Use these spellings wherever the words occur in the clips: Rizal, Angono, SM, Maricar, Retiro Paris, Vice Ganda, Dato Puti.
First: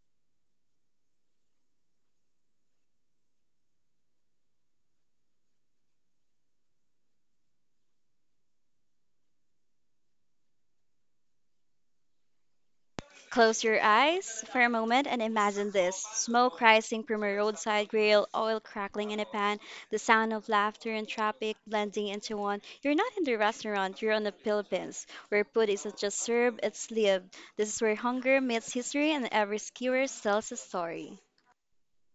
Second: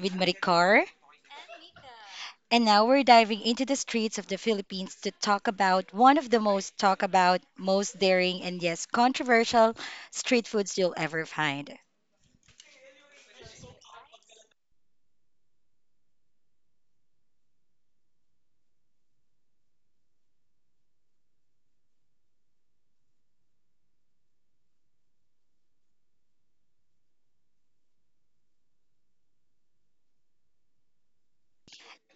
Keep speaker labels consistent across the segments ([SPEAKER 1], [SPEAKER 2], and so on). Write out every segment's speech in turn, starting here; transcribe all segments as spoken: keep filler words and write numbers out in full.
[SPEAKER 1] with Maricar. And now we're diving into the streets of the Philippines to talk about one of the most talk about, most daring, and yes, controversial street foods you'll ever find.
[SPEAKER 2] Close your eyes for a moment and imagine this smoke rising from a roadside grill, oil crackling in a pan, the sound of laughter and traffic blending into one. You're not in the restaurant, you're on the Philippines, where food isn't just served, it's lived. This is where hunger meets history and every skewer tells a story.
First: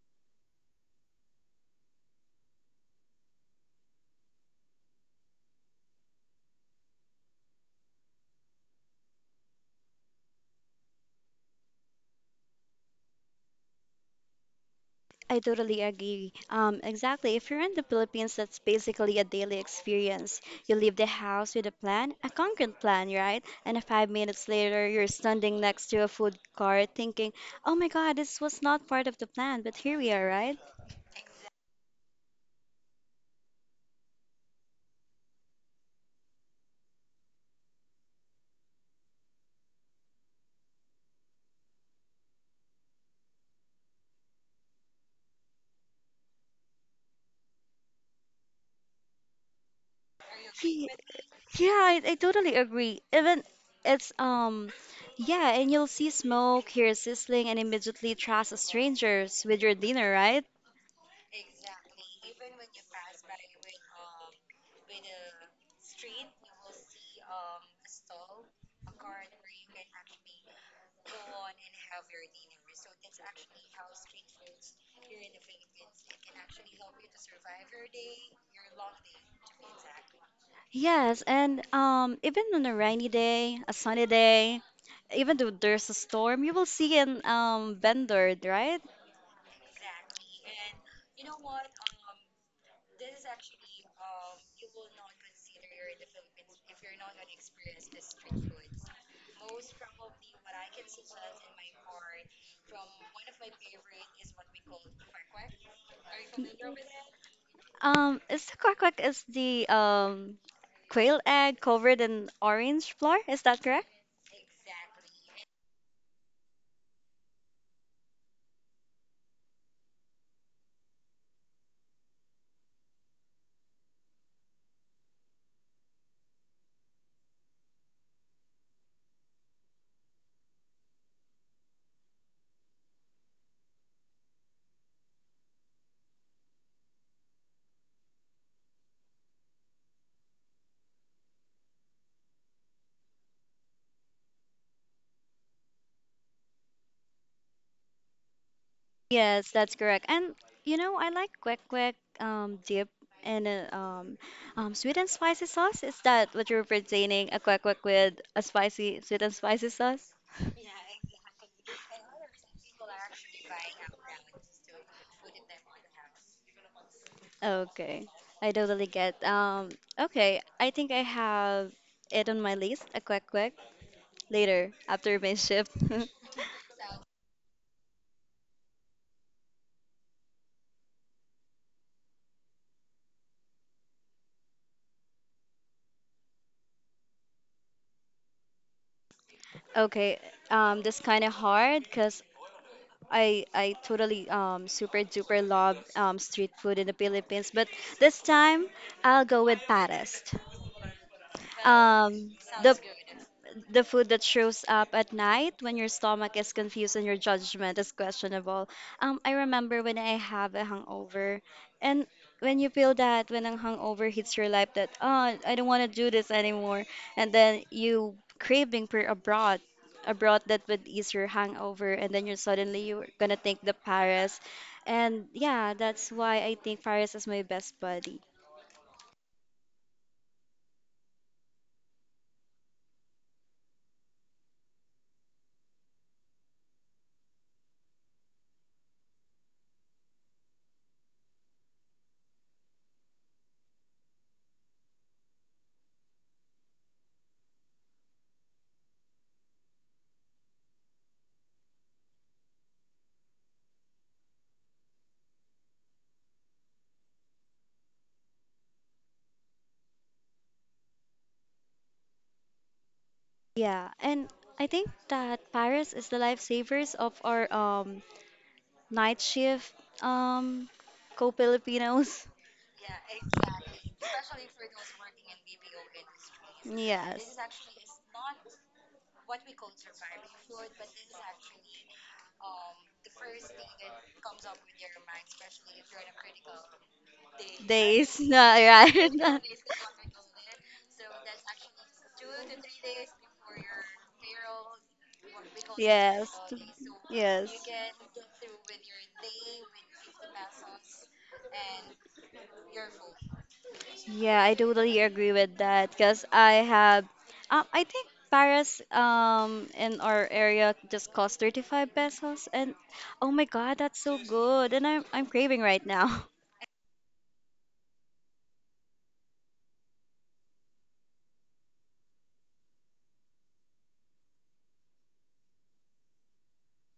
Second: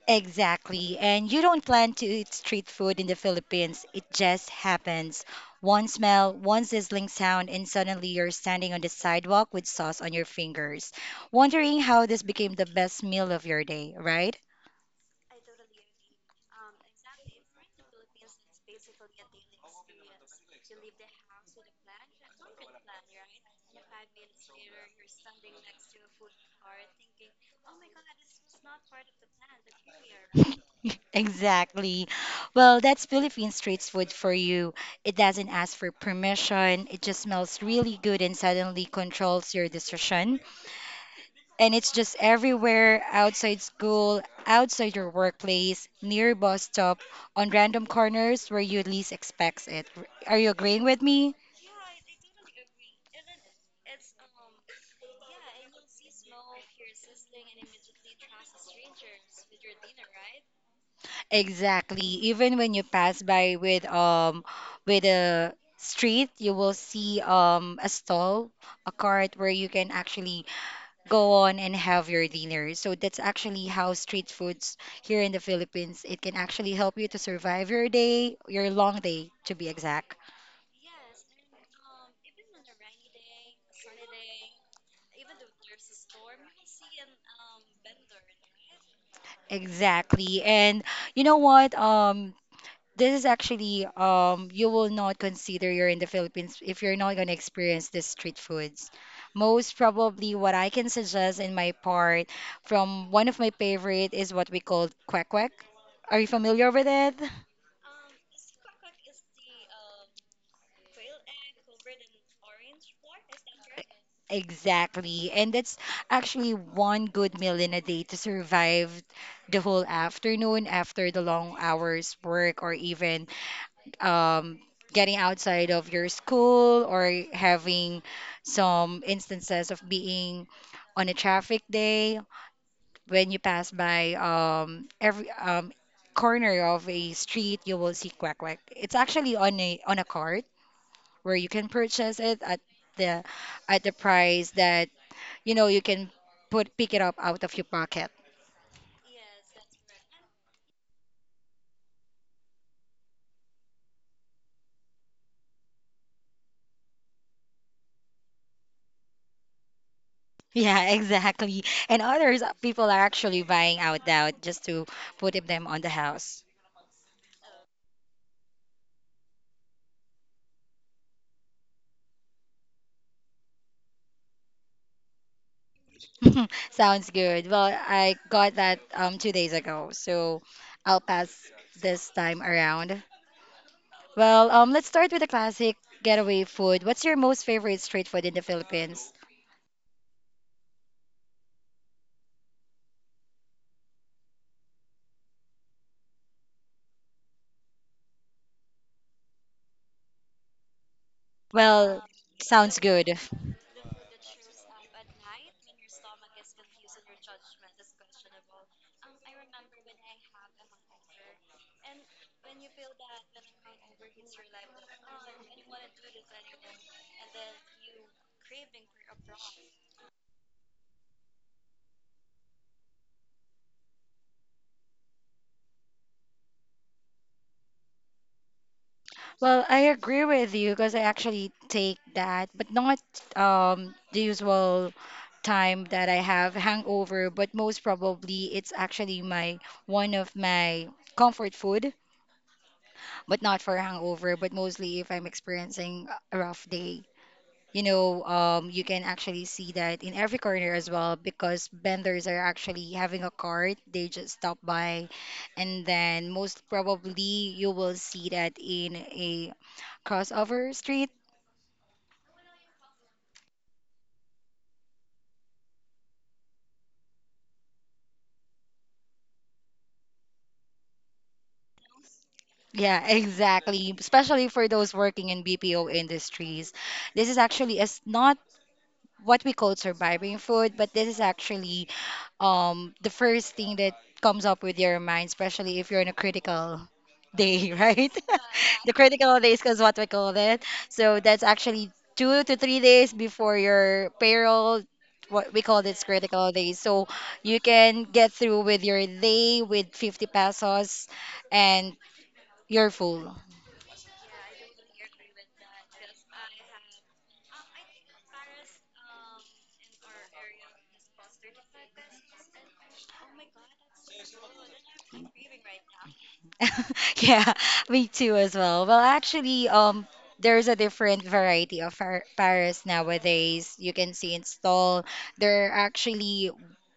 [SPEAKER 1] Exactly. And you don't plan to eat street food in the Philippines, it just happens. One smell, one sizzling sound, and suddenly you're standing on the sidewalk with sauce on your fingers, wondering how this became the best meal of your day, right?
[SPEAKER 2] I totally agree. Um, exactly. If you're in the Philippines, that's basically a daily experience. You leave the house with a plan, a concrete plan, right? And five minutes later, you're standing next to a food cart thinking, oh my God, this was not part of the plan, but here we are, right?
[SPEAKER 1] Exactly. Well, that's Philippine street food for you. It doesn't ask for permission. It just smells really good and suddenly controls your decision. And it's just everywhere, outside school, outside your workplace, near bus stop, on random corners where you least expects it. Are you agreeing
[SPEAKER 2] Ye-
[SPEAKER 1] with me?
[SPEAKER 2] Yeah, I, I totally agree. Even it's, um, yeah, and you'll see smoke, hear sizzling, and immediately trust strangers with your dinner, right?
[SPEAKER 1] Exactly. Even when you pass by with um with a street, you will see um a stall, a cart where you can actually go on and have your dinner. So that's actually how street foods here in the Philippines, it can actually help you to survive your day, your long day to be exact.
[SPEAKER 2] Yes, and um, even on a rainy day, a sunny day, even though there's a storm, you will see an um, vendor, right?
[SPEAKER 1] Exactly. And you know what? Um, this is actually um you will not consider you're in the Philippines if you're not gonna experience the street foods. Most probably what I can suggest in my part from one of my favorite is what we call kwek kwek. Are you familiar with it?
[SPEAKER 2] Um, is the quack quack is the um, quail egg covered in orange flour? Is that correct?
[SPEAKER 1] Exactly. And that's actually one good meal in a day to survive the whole afternoon after the long hours work or even um, getting outside of your school or having some instances of being on a traffic day when you pass by um, every um, corner of a street you will see quack quack. It's actually on a on a cart where you can purchase it at the at the price that you know, you can put pick it up out of your pocket.
[SPEAKER 2] Yes, that's correct. And you know, I like quack quack um, dip and uh, um, um, sweet and spicy sauce. Is that what you're pertaining? A quack quack with a spicy, sweet and spicy sauce?
[SPEAKER 1] Yeah, exactly. And others, uh, people are actually buying out now just to put them on the house.
[SPEAKER 2] Okay, I totally get. Um, okay, I think I have it on my list. A quick, quick later after my shift.
[SPEAKER 1] Sounds good. Well, I got that um two days ago, so I'll pass this time around. Well, um, let's start with the classic getaway food. What's your most favorite street food in the Philippines?
[SPEAKER 2] Okay, um, that's kind of hard because I I totally um super duper love um street food in the Philippines, but this time I'll go with Paris.
[SPEAKER 1] Well,
[SPEAKER 2] Um, the
[SPEAKER 1] sounds good.
[SPEAKER 2] the food that shows up at night when your stomach is confused and your judgment is questionable. Um, I remember when I have a hangover, and when you feel that when a hangover hits your life, that oh, I don't want to do this anymore, and then you craving for abroad, abroad that would ease your hangover, and then you suddenly you're gonna think the Paris, and yeah, that's why I think Paris is my best buddy.
[SPEAKER 1] Well, I agree with you because I actually take that, but not um, the usual time that I have hangover, but most probably it's actually my one of my comfort food, but not for hangover, but mostly if I'm experiencing a rough day you know, um, You can actually see that in every corner as well because vendors are actually having a cart. They just stop by, and then most probably you will see that in a crossover street.
[SPEAKER 2] Yeah, and I think that Paris is the lifesavers of our um night shift, um, co-Filipinos.
[SPEAKER 1] Yeah, exactly. Especially for those working in B P O industries. This
[SPEAKER 2] Yes.
[SPEAKER 1] is actually as not what we call surviving food, but this is actually um the first thing that comes up with your mind, especially if you're in a critical day, right?
[SPEAKER 2] Days, no,
[SPEAKER 1] The
[SPEAKER 2] right?
[SPEAKER 1] critical days is what we call it. So that's actually two to three days before your payroll. What we call this
[SPEAKER 2] Yes.
[SPEAKER 1] critical days. So
[SPEAKER 2] Yes.
[SPEAKER 1] you can get through with your day with fifty pesos and you're full.
[SPEAKER 2] Yeah, I totally agree with that because I have, um, I think Paris um in our area just cost thirty-five pesos and oh my God, that's so good and I'm I'm craving right now.
[SPEAKER 1] Yeah, me too as well. Well, actually, um, there's a different variety of far Paris nowadays. You can see in stall. There are actually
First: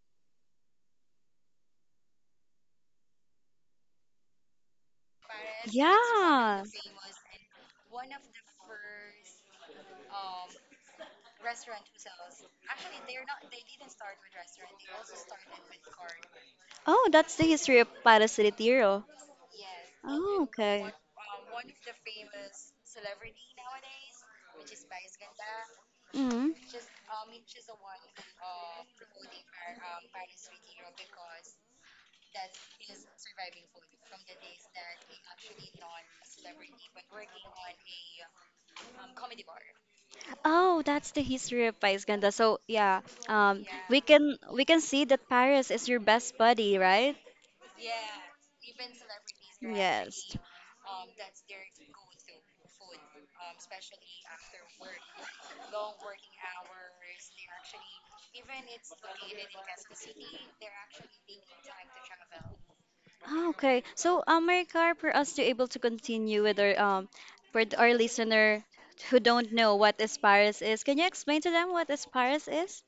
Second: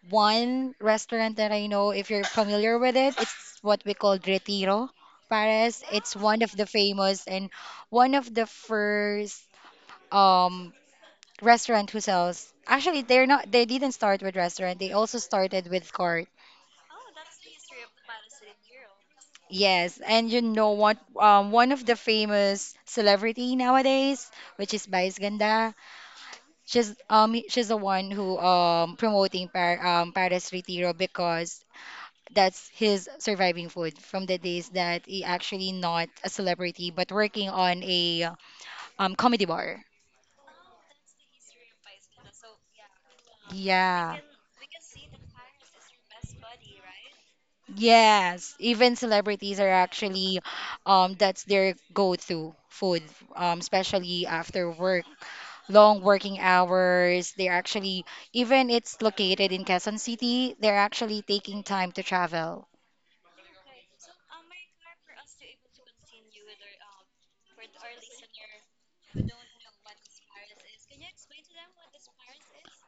[SPEAKER 1] one restaurant that I know, if you're familiar with it, it's what we call Retiro Paris. It's one of
[SPEAKER 2] Yeah.
[SPEAKER 1] the famous and one of the first um restaurant who sells. Actually, they're not. They didn't start with restaurant. They also started with cart.
[SPEAKER 2] Oh, that's the history of Paris Retiro.
[SPEAKER 1] Yes, and
[SPEAKER 2] Oh,
[SPEAKER 1] you know
[SPEAKER 2] okay.
[SPEAKER 1] what? Um, one of the famous celebrity nowadays, which is Vice Ganda,
[SPEAKER 2] Hmm.
[SPEAKER 1] she's um she's the one who um promoting par um Paris Retiro because that's his surviving food from the days that he actually not a celebrity but working on a um comedy bar.
[SPEAKER 2] Oh, that's the history of Paris Ganda. So yeah, um, we
[SPEAKER 1] Yeah.
[SPEAKER 2] can we can see that Paris is your best buddy, right?
[SPEAKER 1] Yes, even celebrities are
[SPEAKER 2] Yes.
[SPEAKER 1] actually, um, that's their go-to food, um, especially after work, long working hours. They're actually, even it's located in Quezon City, they're actually taking time to travel.
[SPEAKER 2] Oh, okay. So, um, Maricar, for us to able to continue with our um, for th- our listener who don't know what is Paris is, can you explain to them what is Paris is?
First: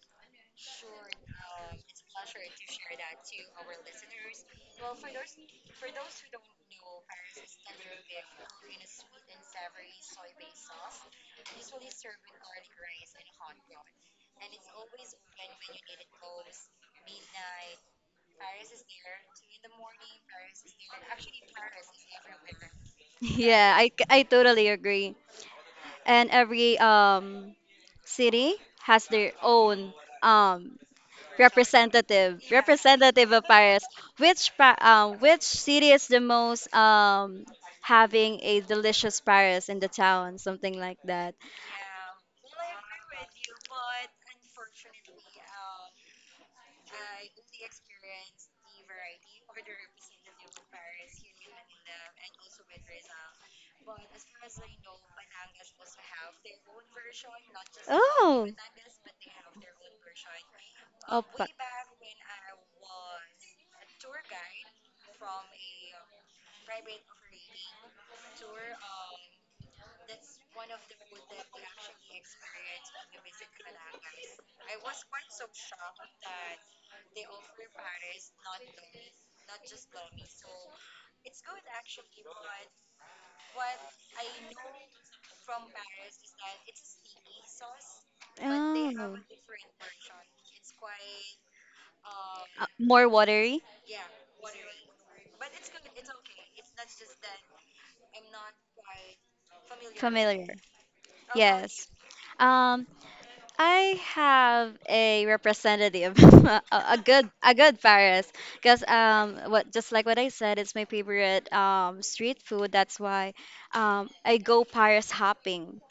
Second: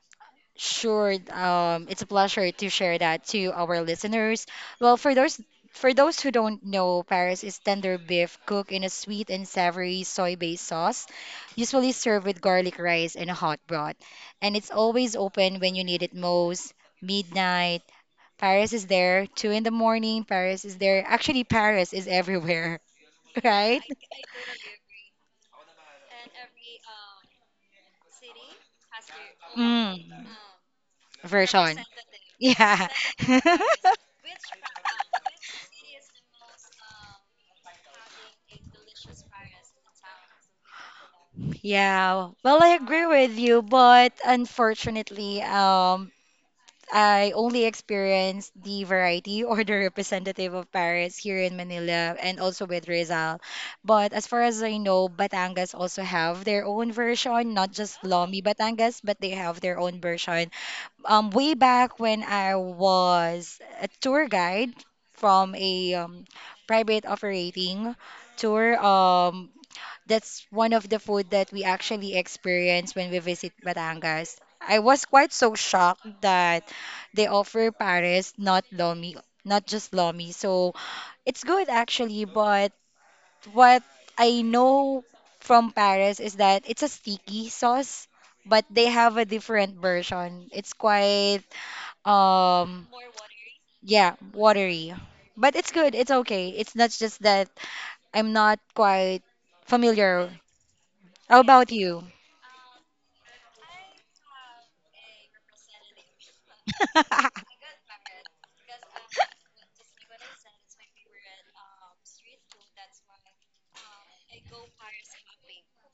[SPEAKER 1] Sure, um, it's a pleasure to share that to our listeners. Well, for those for those who don't know, Paris is tender beef cooked in a sweet and savory soy-based sauce, usually served with garlic rice and a hot broth. And it's always open when you need it most, midnight. Paris is there, two in the morning, Paris is there. Actually, Paris is everywhere,
[SPEAKER 2] Yeah,
[SPEAKER 1] right?
[SPEAKER 2] I, c- I totally agree. And every um city has their own
[SPEAKER 1] Mm,
[SPEAKER 2] um
[SPEAKER 1] version.
[SPEAKER 2] representative
[SPEAKER 1] Yeah.
[SPEAKER 2] representative of Paris. Which pa- um which city is the most um having a delicious Paris in the town, something like that.
[SPEAKER 1] Yeah, well, I agree with you, but unfortunately, um, I only experienced the variety or the representative of Paris here in Manila and also with Rizal. But as far as I know, Batangas also have their own version, not just Lomi
[SPEAKER 2] Oh,
[SPEAKER 1] Batangas, but they have their own version. Um,
[SPEAKER 2] opa.
[SPEAKER 1] way back when I was a tour guide from a um, private operating tour. Um, that's one of the food that we actually experience when we visit Batangas. I was quite so shocked that they offer pares, not lomi, not just lomi. So it's good actually, but what I know from Paris is that it's a sticky sauce, but they have
[SPEAKER 2] Oh.
[SPEAKER 1] a different version. It's quite
[SPEAKER 2] Uh,
[SPEAKER 1] um
[SPEAKER 2] more watery,
[SPEAKER 1] yeah, watery. But it's good. It's okay. It's not just that I'm not quite familiar.
[SPEAKER 2] familiar.
[SPEAKER 1] How about
[SPEAKER 2] Yes.
[SPEAKER 1] you?
[SPEAKER 2] Um, I have a representative, a, a good a good Paris, because um, what just like what I said, it's my favorite um street food. That's why um I go Paris hopping.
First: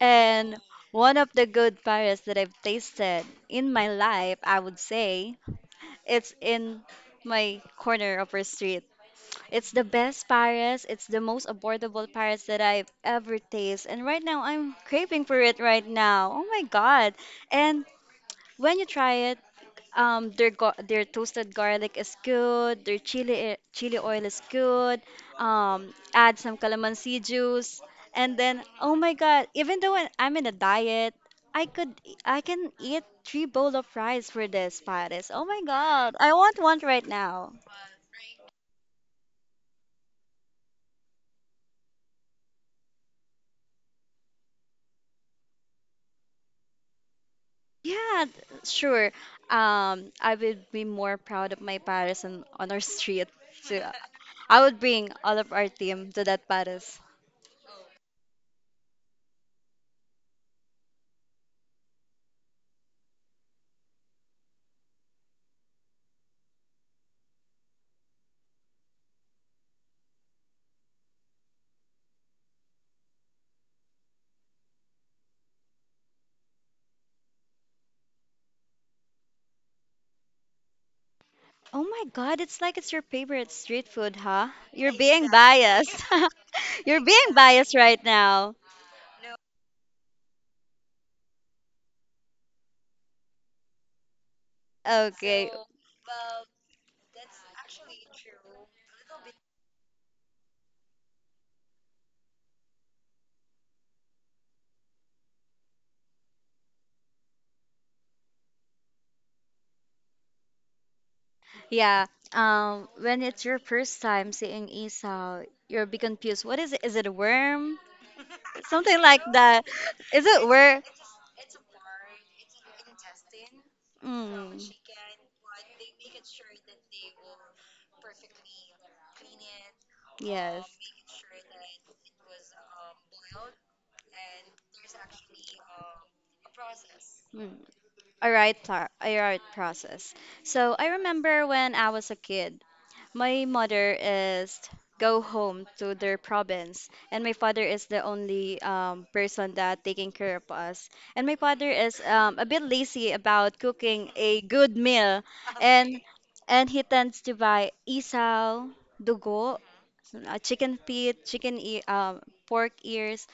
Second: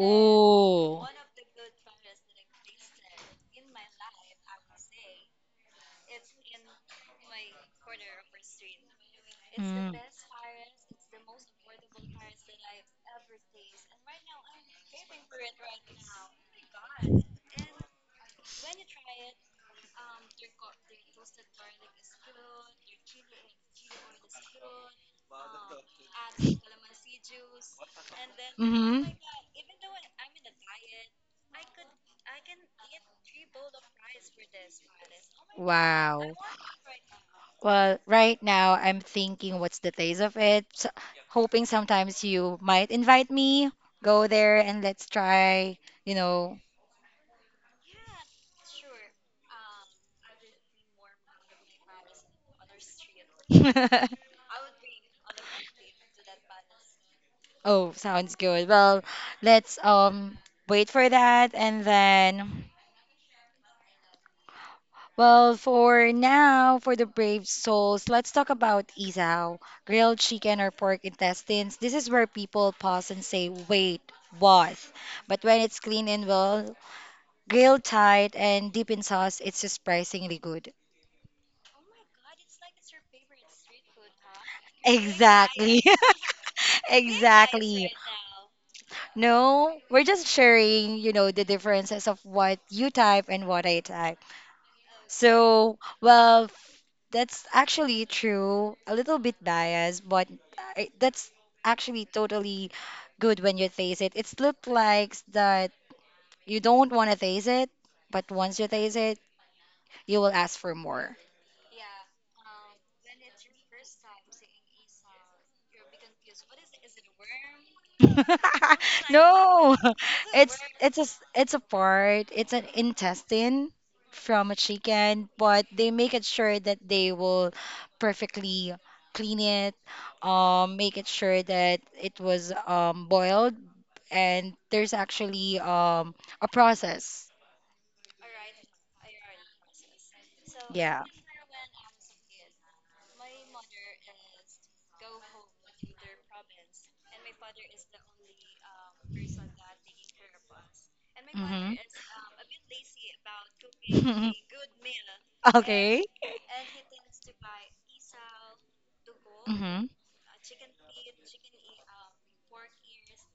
[SPEAKER 2] And one of the good Paris that I've tasted in my life, I would say, it's in my corner of our street. It's the
[SPEAKER 1] Mm.
[SPEAKER 2] best Paris. It's the most affordable Paris that I've ever tasted. And right now, I'm craving for it right now. Oh my God. And when you try it, um, their gar their toasted garlic is good. Their chili eh, chili oil is good. Um, add some calamansi juice. And then, oh
[SPEAKER 1] Mm-hmm.
[SPEAKER 2] my God, even though I- I'm in a diet, I could I can eat three bowl of rice for this Paris. Oh my God,
[SPEAKER 1] Wow.
[SPEAKER 2] I want one right now.
[SPEAKER 1] Well, right now I'm thinking what's the taste of it. S- hoping sometimes you might invite me, go there and let's try, you know,
[SPEAKER 2] Yeah, th- sure. Um, I would be more proud of my Paris on, on our street. So I would bring all of our team to that Paris.
[SPEAKER 1] Oh, sounds good. Well, let's um wait for that, and then, well, for now, for the brave souls, let's talk about isaw, grilled chicken or pork intestines. This is where people pause and say, "Wait, what?" But when it's clean and well grilled tight and deep in sauce, it's surprisingly good.
[SPEAKER 2] Oh my God, it's like it's your favorite street food, huh? You're being
[SPEAKER 1] Exactly.
[SPEAKER 2] biased. You're being biased
[SPEAKER 1] Exactly.
[SPEAKER 2] right now.
[SPEAKER 1] No, we're just sharing, you know, the differences of what you type and what I type.
[SPEAKER 2] Okay.
[SPEAKER 1] So, well, that's actually true. A little bit biased, but I, that's actually totally good when you taste it. It's look like that you don't want to taste it, but once you taste it, you will ask for more.
[SPEAKER 2] Yeah. Um, when it's your first time seeing Esau, you'll be confused. What is it? Is it a worm? Something like that.
[SPEAKER 1] No,
[SPEAKER 2] Is it
[SPEAKER 1] it's
[SPEAKER 2] worm?
[SPEAKER 1] it's a s- it's a part. It's an intestine from a
[SPEAKER 2] Mm.
[SPEAKER 1] chicken, but they make it sure that they will perfectly clean it,
[SPEAKER 2] Yes.
[SPEAKER 1] um, make it sure that it was um boiled, and there's actually um a process.
[SPEAKER 2] Mm. All right, tar- a right process. So I
[SPEAKER 1] Yeah.
[SPEAKER 2] remember when I was a kid, my mother is go home to their province, and my father is the only um, person that taking care of us. And my father
[SPEAKER 1] Mm-hmm.
[SPEAKER 2] is um, a bit lazy about cooking a good meal, and
[SPEAKER 1] Okay.
[SPEAKER 2] and he tends to buy isaw, dugo,
[SPEAKER 1] Mm-hmm.
[SPEAKER 2] uh, chicken feet, chicken e um, pork ears,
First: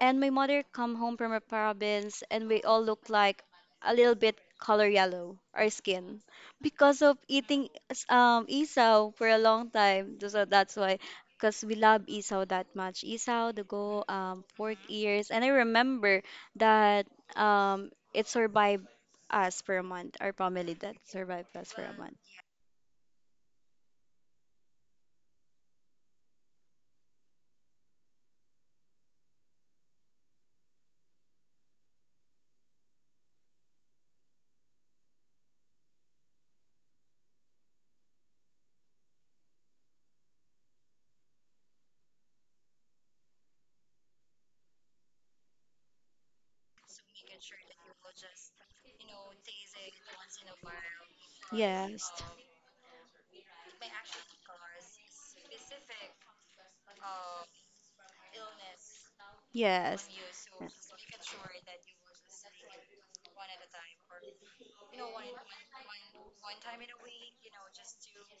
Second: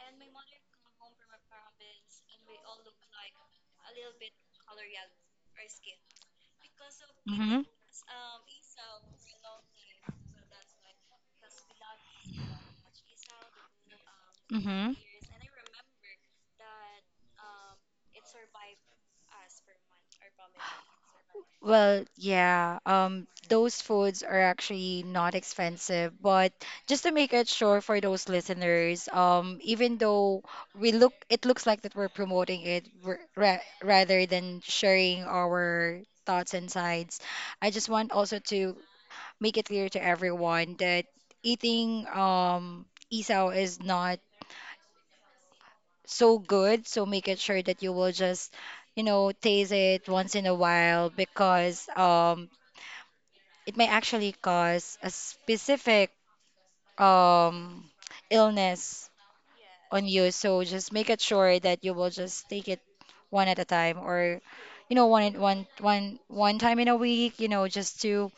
[SPEAKER 2] and my mother come home from a province and we all look like a little bit color yellow our skin because of
[SPEAKER 1] Mm-hmm.
[SPEAKER 2] eating um isaw for a long time so so that's why because we love isaw that much isaw the go um pork
[SPEAKER 1] Mm-hmm.
[SPEAKER 2] ears and I remember that um it survived us for a month our family that survived us for a
[SPEAKER 1] Well,
[SPEAKER 2] month
[SPEAKER 1] yeah, um, those foods are actually not expensive, but just to make it sure for those listeners, um, even though we look, it looks like that we're promoting it r- ra rather than sharing our thoughts and sides. I just want also to make it clear to everyone that eating um isaw is not so good. So make it sure that you will just, you know, taste it once in a while because
[SPEAKER 2] yes
[SPEAKER 1] um, it may actually cause a specific um, illness
[SPEAKER 2] yes.
[SPEAKER 1] on you. So
[SPEAKER 2] Yes.
[SPEAKER 1] just make it sure that you will just take it one at a time or you know one one one one time in a week, you know, just to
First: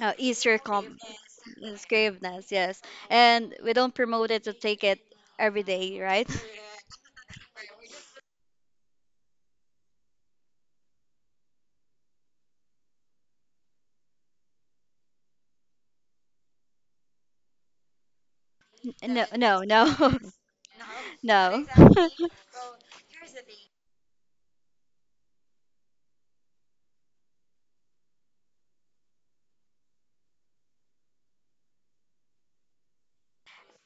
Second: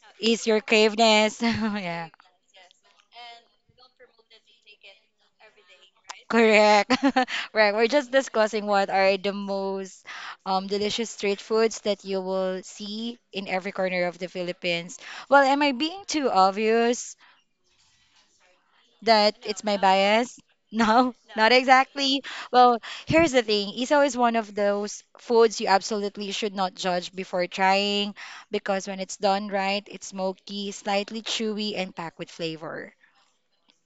[SPEAKER 2] Uh,
[SPEAKER 1] ease
[SPEAKER 2] easier
[SPEAKER 1] your
[SPEAKER 2] com
[SPEAKER 1] caveness.
[SPEAKER 2] yes,
[SPEAKER 1] Yeah.
[SPEAKER 2] graveness, yes. And we don't promote it to take it every day, right?
[SPEAKER 1] Correct. Right. We're just discussing what are the most um, delicious street foods that you will see in every corner of the Philippines. Well, am I being too obvious
[SPEAKER 2] No,
[SPEAKER 1] that
[SPEAKER 2] no,
[SPEAKER 1] it's my
[SPEAKER 2] no,
[SPEAKER 1] bias? No, not
[SPEAKER 2] no.
[SPEAKER 1] exactly. Well, here's the thing. Isaw is one of those foods you absolutely should not judge before trying because when it's done right, it's smoky, slightly chewy, and packed with flavor.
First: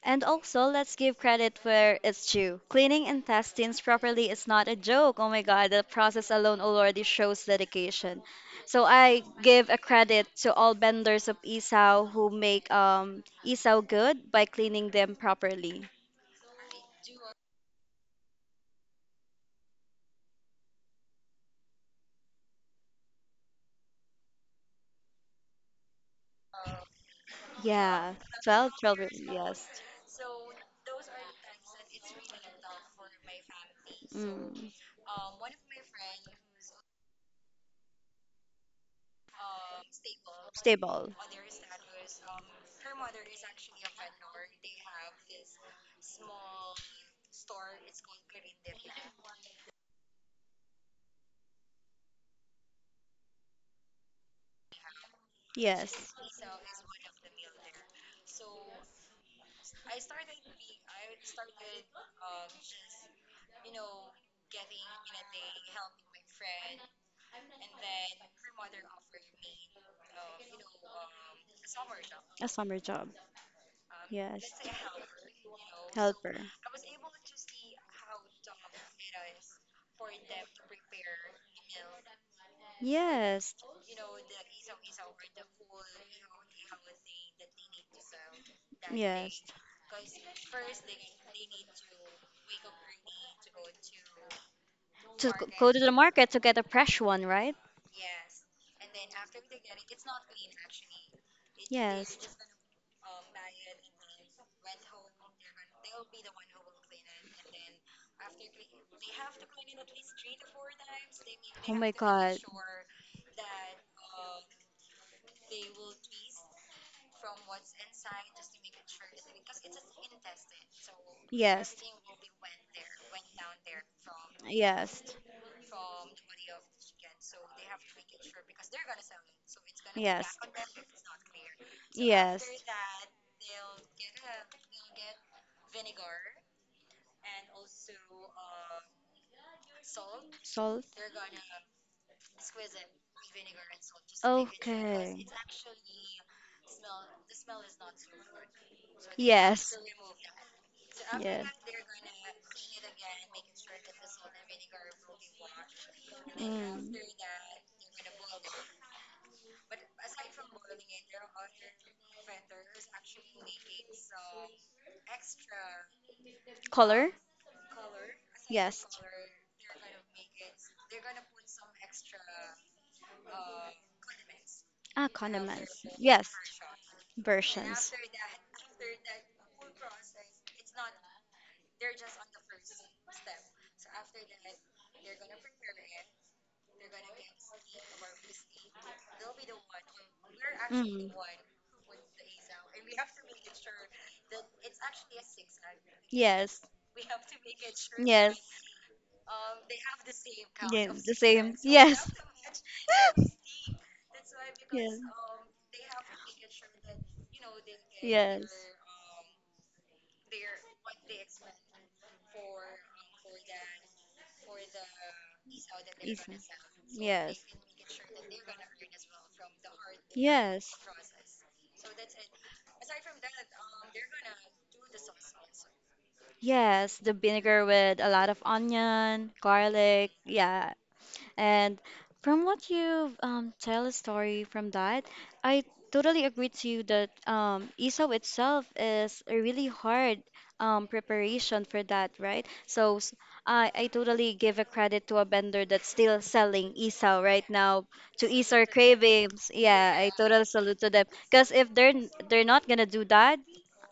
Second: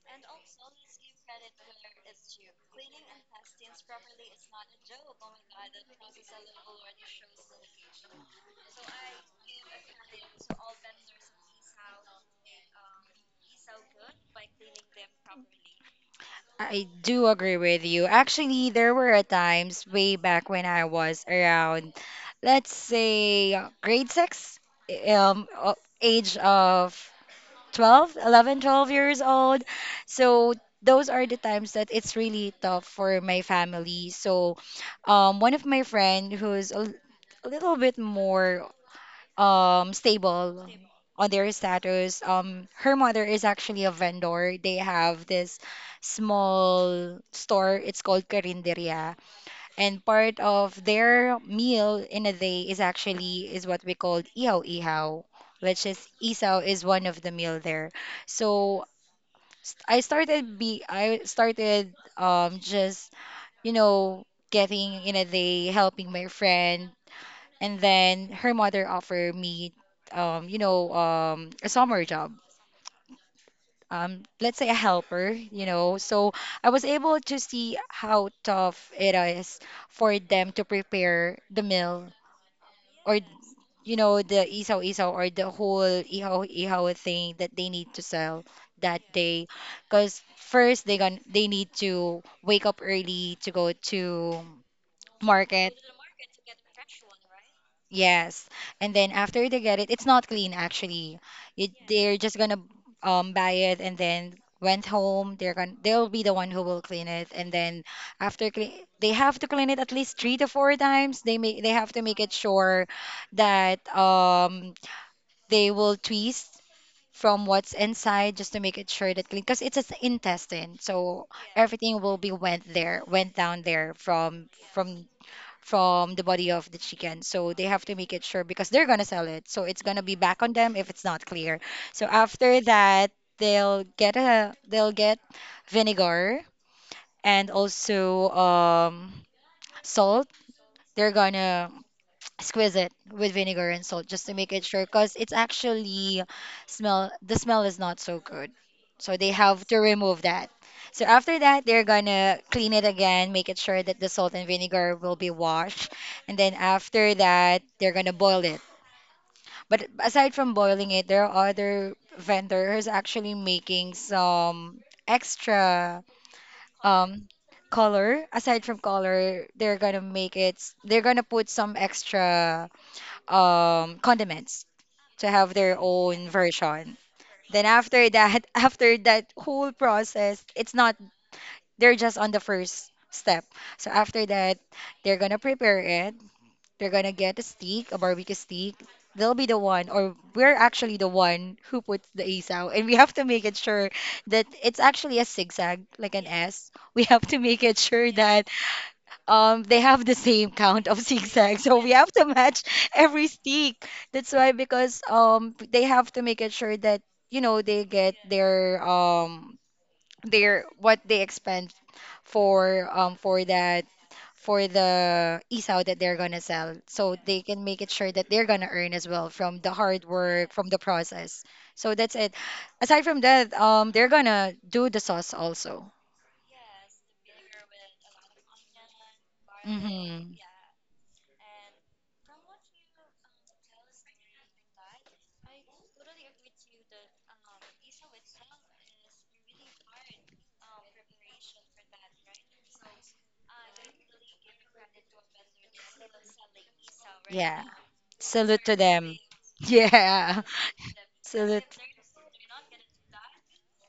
[SPEAKER 2] And also, let's give credit where it's due. Cleaning intestines properly is not a joke. Oh my God, the process alone already shows dedication. So I give a credit to all vendors of isaw who make um, isaw good by cleaning them properly.
[SPEAKER 1] I do agree with you. Actually, there were times way back when I was around, let's say, uh, grade six, um, uh, age of
[SPEAKER 2] Yeah,
[SPEAKER 1] twelve, eleven,
[SPEAKER 2] twelve,
[SPEAKER 1] twelve
[SPEAKER 2] twelve,
[SPEAKER 1] years old.
[SPEAKER 2] yes.
[SPEAKER 1] So those are the times that it's really tough for my family. So,
[SPEAKER 2] Mm.
[SPEAKER 1] um, one of my friend who's a, l- a little bit more um stable
[SPEAKER 2] Stable.
[SPEAKER 1] on their status. Um, her mother is actually a vendor. They have this small store. It's called Carinderia, and part of their meal in a day is actually is what we call ihaw ihaw, which is
[SPEAKER 2] Yes.
[SPEAKER 1] isaw is one of the meal there. So st- I started be I started um just you know getting in a day helping my friend, and then her mother offered me, um, you know, um, a summer job.
[SPEAKER 2] A summer job.
[SPEAKER 1] Um,
[SPEAKER 2] Yes.
[SPEAKER 1] let's say a helper, you know. So
[SPEAKER 2] Helper.
[SPEAKER 1] I was able to see how tough it is for them to prepare the meal, or
[SPEAKER 2] Yes.
[SPEAKER 1] you know the isaw isaw or the whole ihaw ihaw thing that they need to sell that
[SPEAKER 2] Yes.
[SPEAKER 1] day, because first they gonna they need to wake up early to go to
[SPEAKER 2] To g- go
[SPEAKER 1] market.
[SPEAKER 2] to the market to get a fresh one, right?
[SPEAKER 1] Yes. And then after they get it, it's not clean actually. It,
[SPEAKER 2] Yes.
[SPEAKER 1] they're just gonna um buy it and then went home. They're gonna they'll be the one who will clean it. And then after clean, they have to clean it at least three to four times. They make they
[SPEAKER 2] Oh my
[SPEAKER 1] have to make it
[SPEAKER 2] God.
[SPEAKER 1] sure that um they will twist from what's inside just to make it sure that clean because it's an intestine. So
[SPEAKER 2] Yes.
[SPEAKER 1] everything will be went there, went down there from from
[SPEAKER 2] Yes.
[SPEAKER 1] from the body of the chicken. So they have to make it sure because they're gonna sell it. So it's gonna be
[SPEAKER 2] Yes.
[SPEAKER 1] back on them if it's not clear. So
[SPEAKER 2] Yes.
[SPEAKER 1] after that, they'll get a they'll get vinegar and also um, salt.
[SPEAKER 2] Salt.
[SPEAKER 1] They're gonna squeeze it with vinegar and salt just to make it sure because
[SPEAKER 2] Okay.
[SPEAKER 1] it's actually smell the smell is not so good, so they have
[SPEAKER 2] Yes.
[SPEAKER 1] to remove that. So after
[SPEAKER 2] Yes.
[SPEAKER 1] that, they're gonna clean it again, make it sure that the salt and vinegar will be washed, and then
[SPEAKER 2] Mm.
[SPEAKER 1] after that they're gonna boil it. But aside from boiling it, there are other vendors actually making some extra
[SPEAKER 2] Color?
[SPEAKER 1] um color. Aside from
[SPEAKER 2] Yes.
[SPEAKER 1] color, they're gonna make it they're gonna put some extra um condiments
[SPEAKER 2] Ah,
[SPEAKER 1] to have their
[SPEAKER 2] condiments. Yes.
[SPEAKER 1] own version. Then
[SPEAKER 2] Versions.
[SPEAKER 1] after that, after that whole process, it's not, they're just on the first step. So after that, they're gonna prepare it. They're gonna get a steak, a barbecue steak. They'll be the one, or we're actually
[SPEAKER 2] Mm.
[SPEAKER 1] the one who puts the asaw, and we have to make it sure that it's actually a zigzag, like an
[SPEAKER 2] Yes.
[SPEAKER 1] S. We have to make it sure
[SPEAKER 2] Yes.
[SPEAKER 1] that um they have the same
[SPEAKER 2] Yeah,
[SPEAKER 1] count of
[SPEAKER 2] the same.
[SPEAKER 1] zigzags, so we
[SPEAKER 2] Yes.
[SPEAKER 1] have to match every stick. That's why,
[SPEAKER 2] Yes.
[SPEAKER 1] because um they have to make it sure that you know they get
[SPEAKER 2] Yes.
[SPEAKER 1] their um their what they expend for um for that for the isaw that they're
[SPEAKER 2] Isn't?
[SPEAKER 1] gonna sell, so
[SPEAKER 2] Yes.
[SPEAKER 1] they can make it sure that they're gonna earn as well from the hard work, from
[SPEAKER 2] Yes.
[SPEAKER 1] the process. So that's it. Aside from that, um they're gonna do the sauce also.
[SPEAKER 2] Yes, the vinegar with a lot of onion, garlic.
[SPEAKER 1] Mm-hmm.
[SPEAKER 2] Yeah, and from what you've um, tell a story from that, I totally agree to you that um, E S O P itself is a really hard um, preparation for that, right? So s- I, I totally give a credit to a vendor that's still selling E S O P right
[SPEAKER 1] Yeah.
[SPEAKER 2] now to ease our
[SPEAKER 1] Salute to them.
[SPEAKER 2] cravings. Yeah, I totally
[SPEAKER 1] Yeah.
[SPEAKER 2] salute to them because
[SPEAKER 1] Salute.
[SPEAKER 2] if they're n- they're not gonna do that,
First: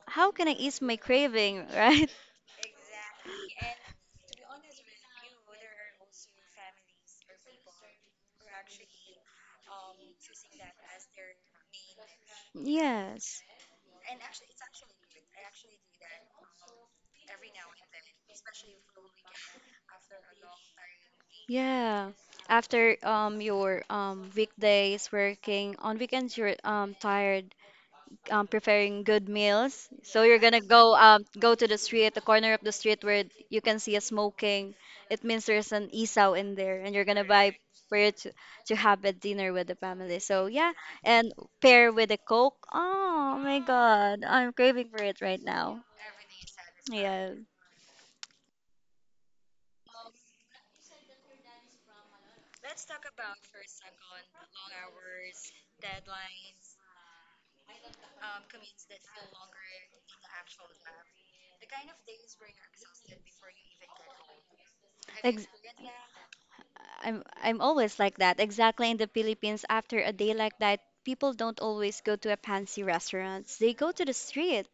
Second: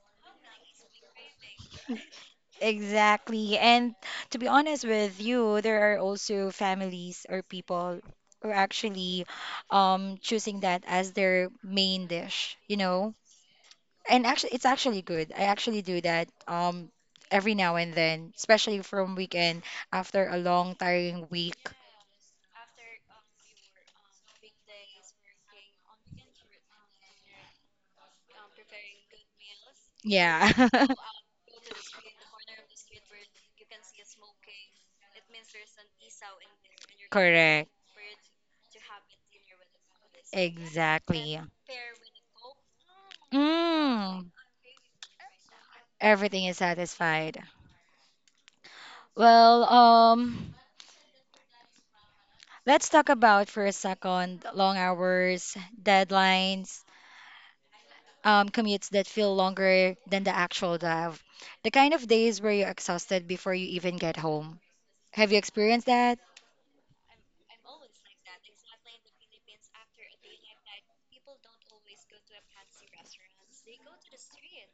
[SPEAKER 2] how can I ease my craving, right?
[SPEAKER 1] Exactly. And to be honest with you, there are also families or people who are actually um, choosing that as their main dish, you know?
[SPEAKER 2] Yes.
[SPEAKER 1] And actually, it's actually good. I actually do that um, every now and then, especially from weekend after a long, tiring week.
[SPEAKER 2] Yeah. After um your um weekdays working on weekends you're um tired um preparing good meals. So you're
[SPEAKER 1] Yeah.
[SPEAKER 2] gonna go um go to the street, the corner of the street where you can see a smoking. It means there's an isaw in there and you're gonna buy
[SPEAKER 1] Correct.
[SPEAKER 2] for you to, to have a dinner with the family. So yeah, and
[SPEAKER 1] Exactly.
[SPEAKER 2] pair with a Coke. Oh my God,
[SPEAKER 1] Mm,
[SPEAKER 2] I'm craving for it right now.
[SPEAKER 1] Everything is
[SPEAKER 2] Yeah.
[SPEAKER 1] satisfied. Well, um, let's talk about for a second long hours, deadlines, um, commutes that feel longer than the actual drive. The kind of days where you're exhausted before you even get home. Have you
[SPEAKER 2] Ex-
[SPEAKER 1] experienced that?
[SPEAKER 2] I'm I'm always like that. Exactly in the Philippines, after a day like that, people don't always go to a fancy restaurants. They go to the street.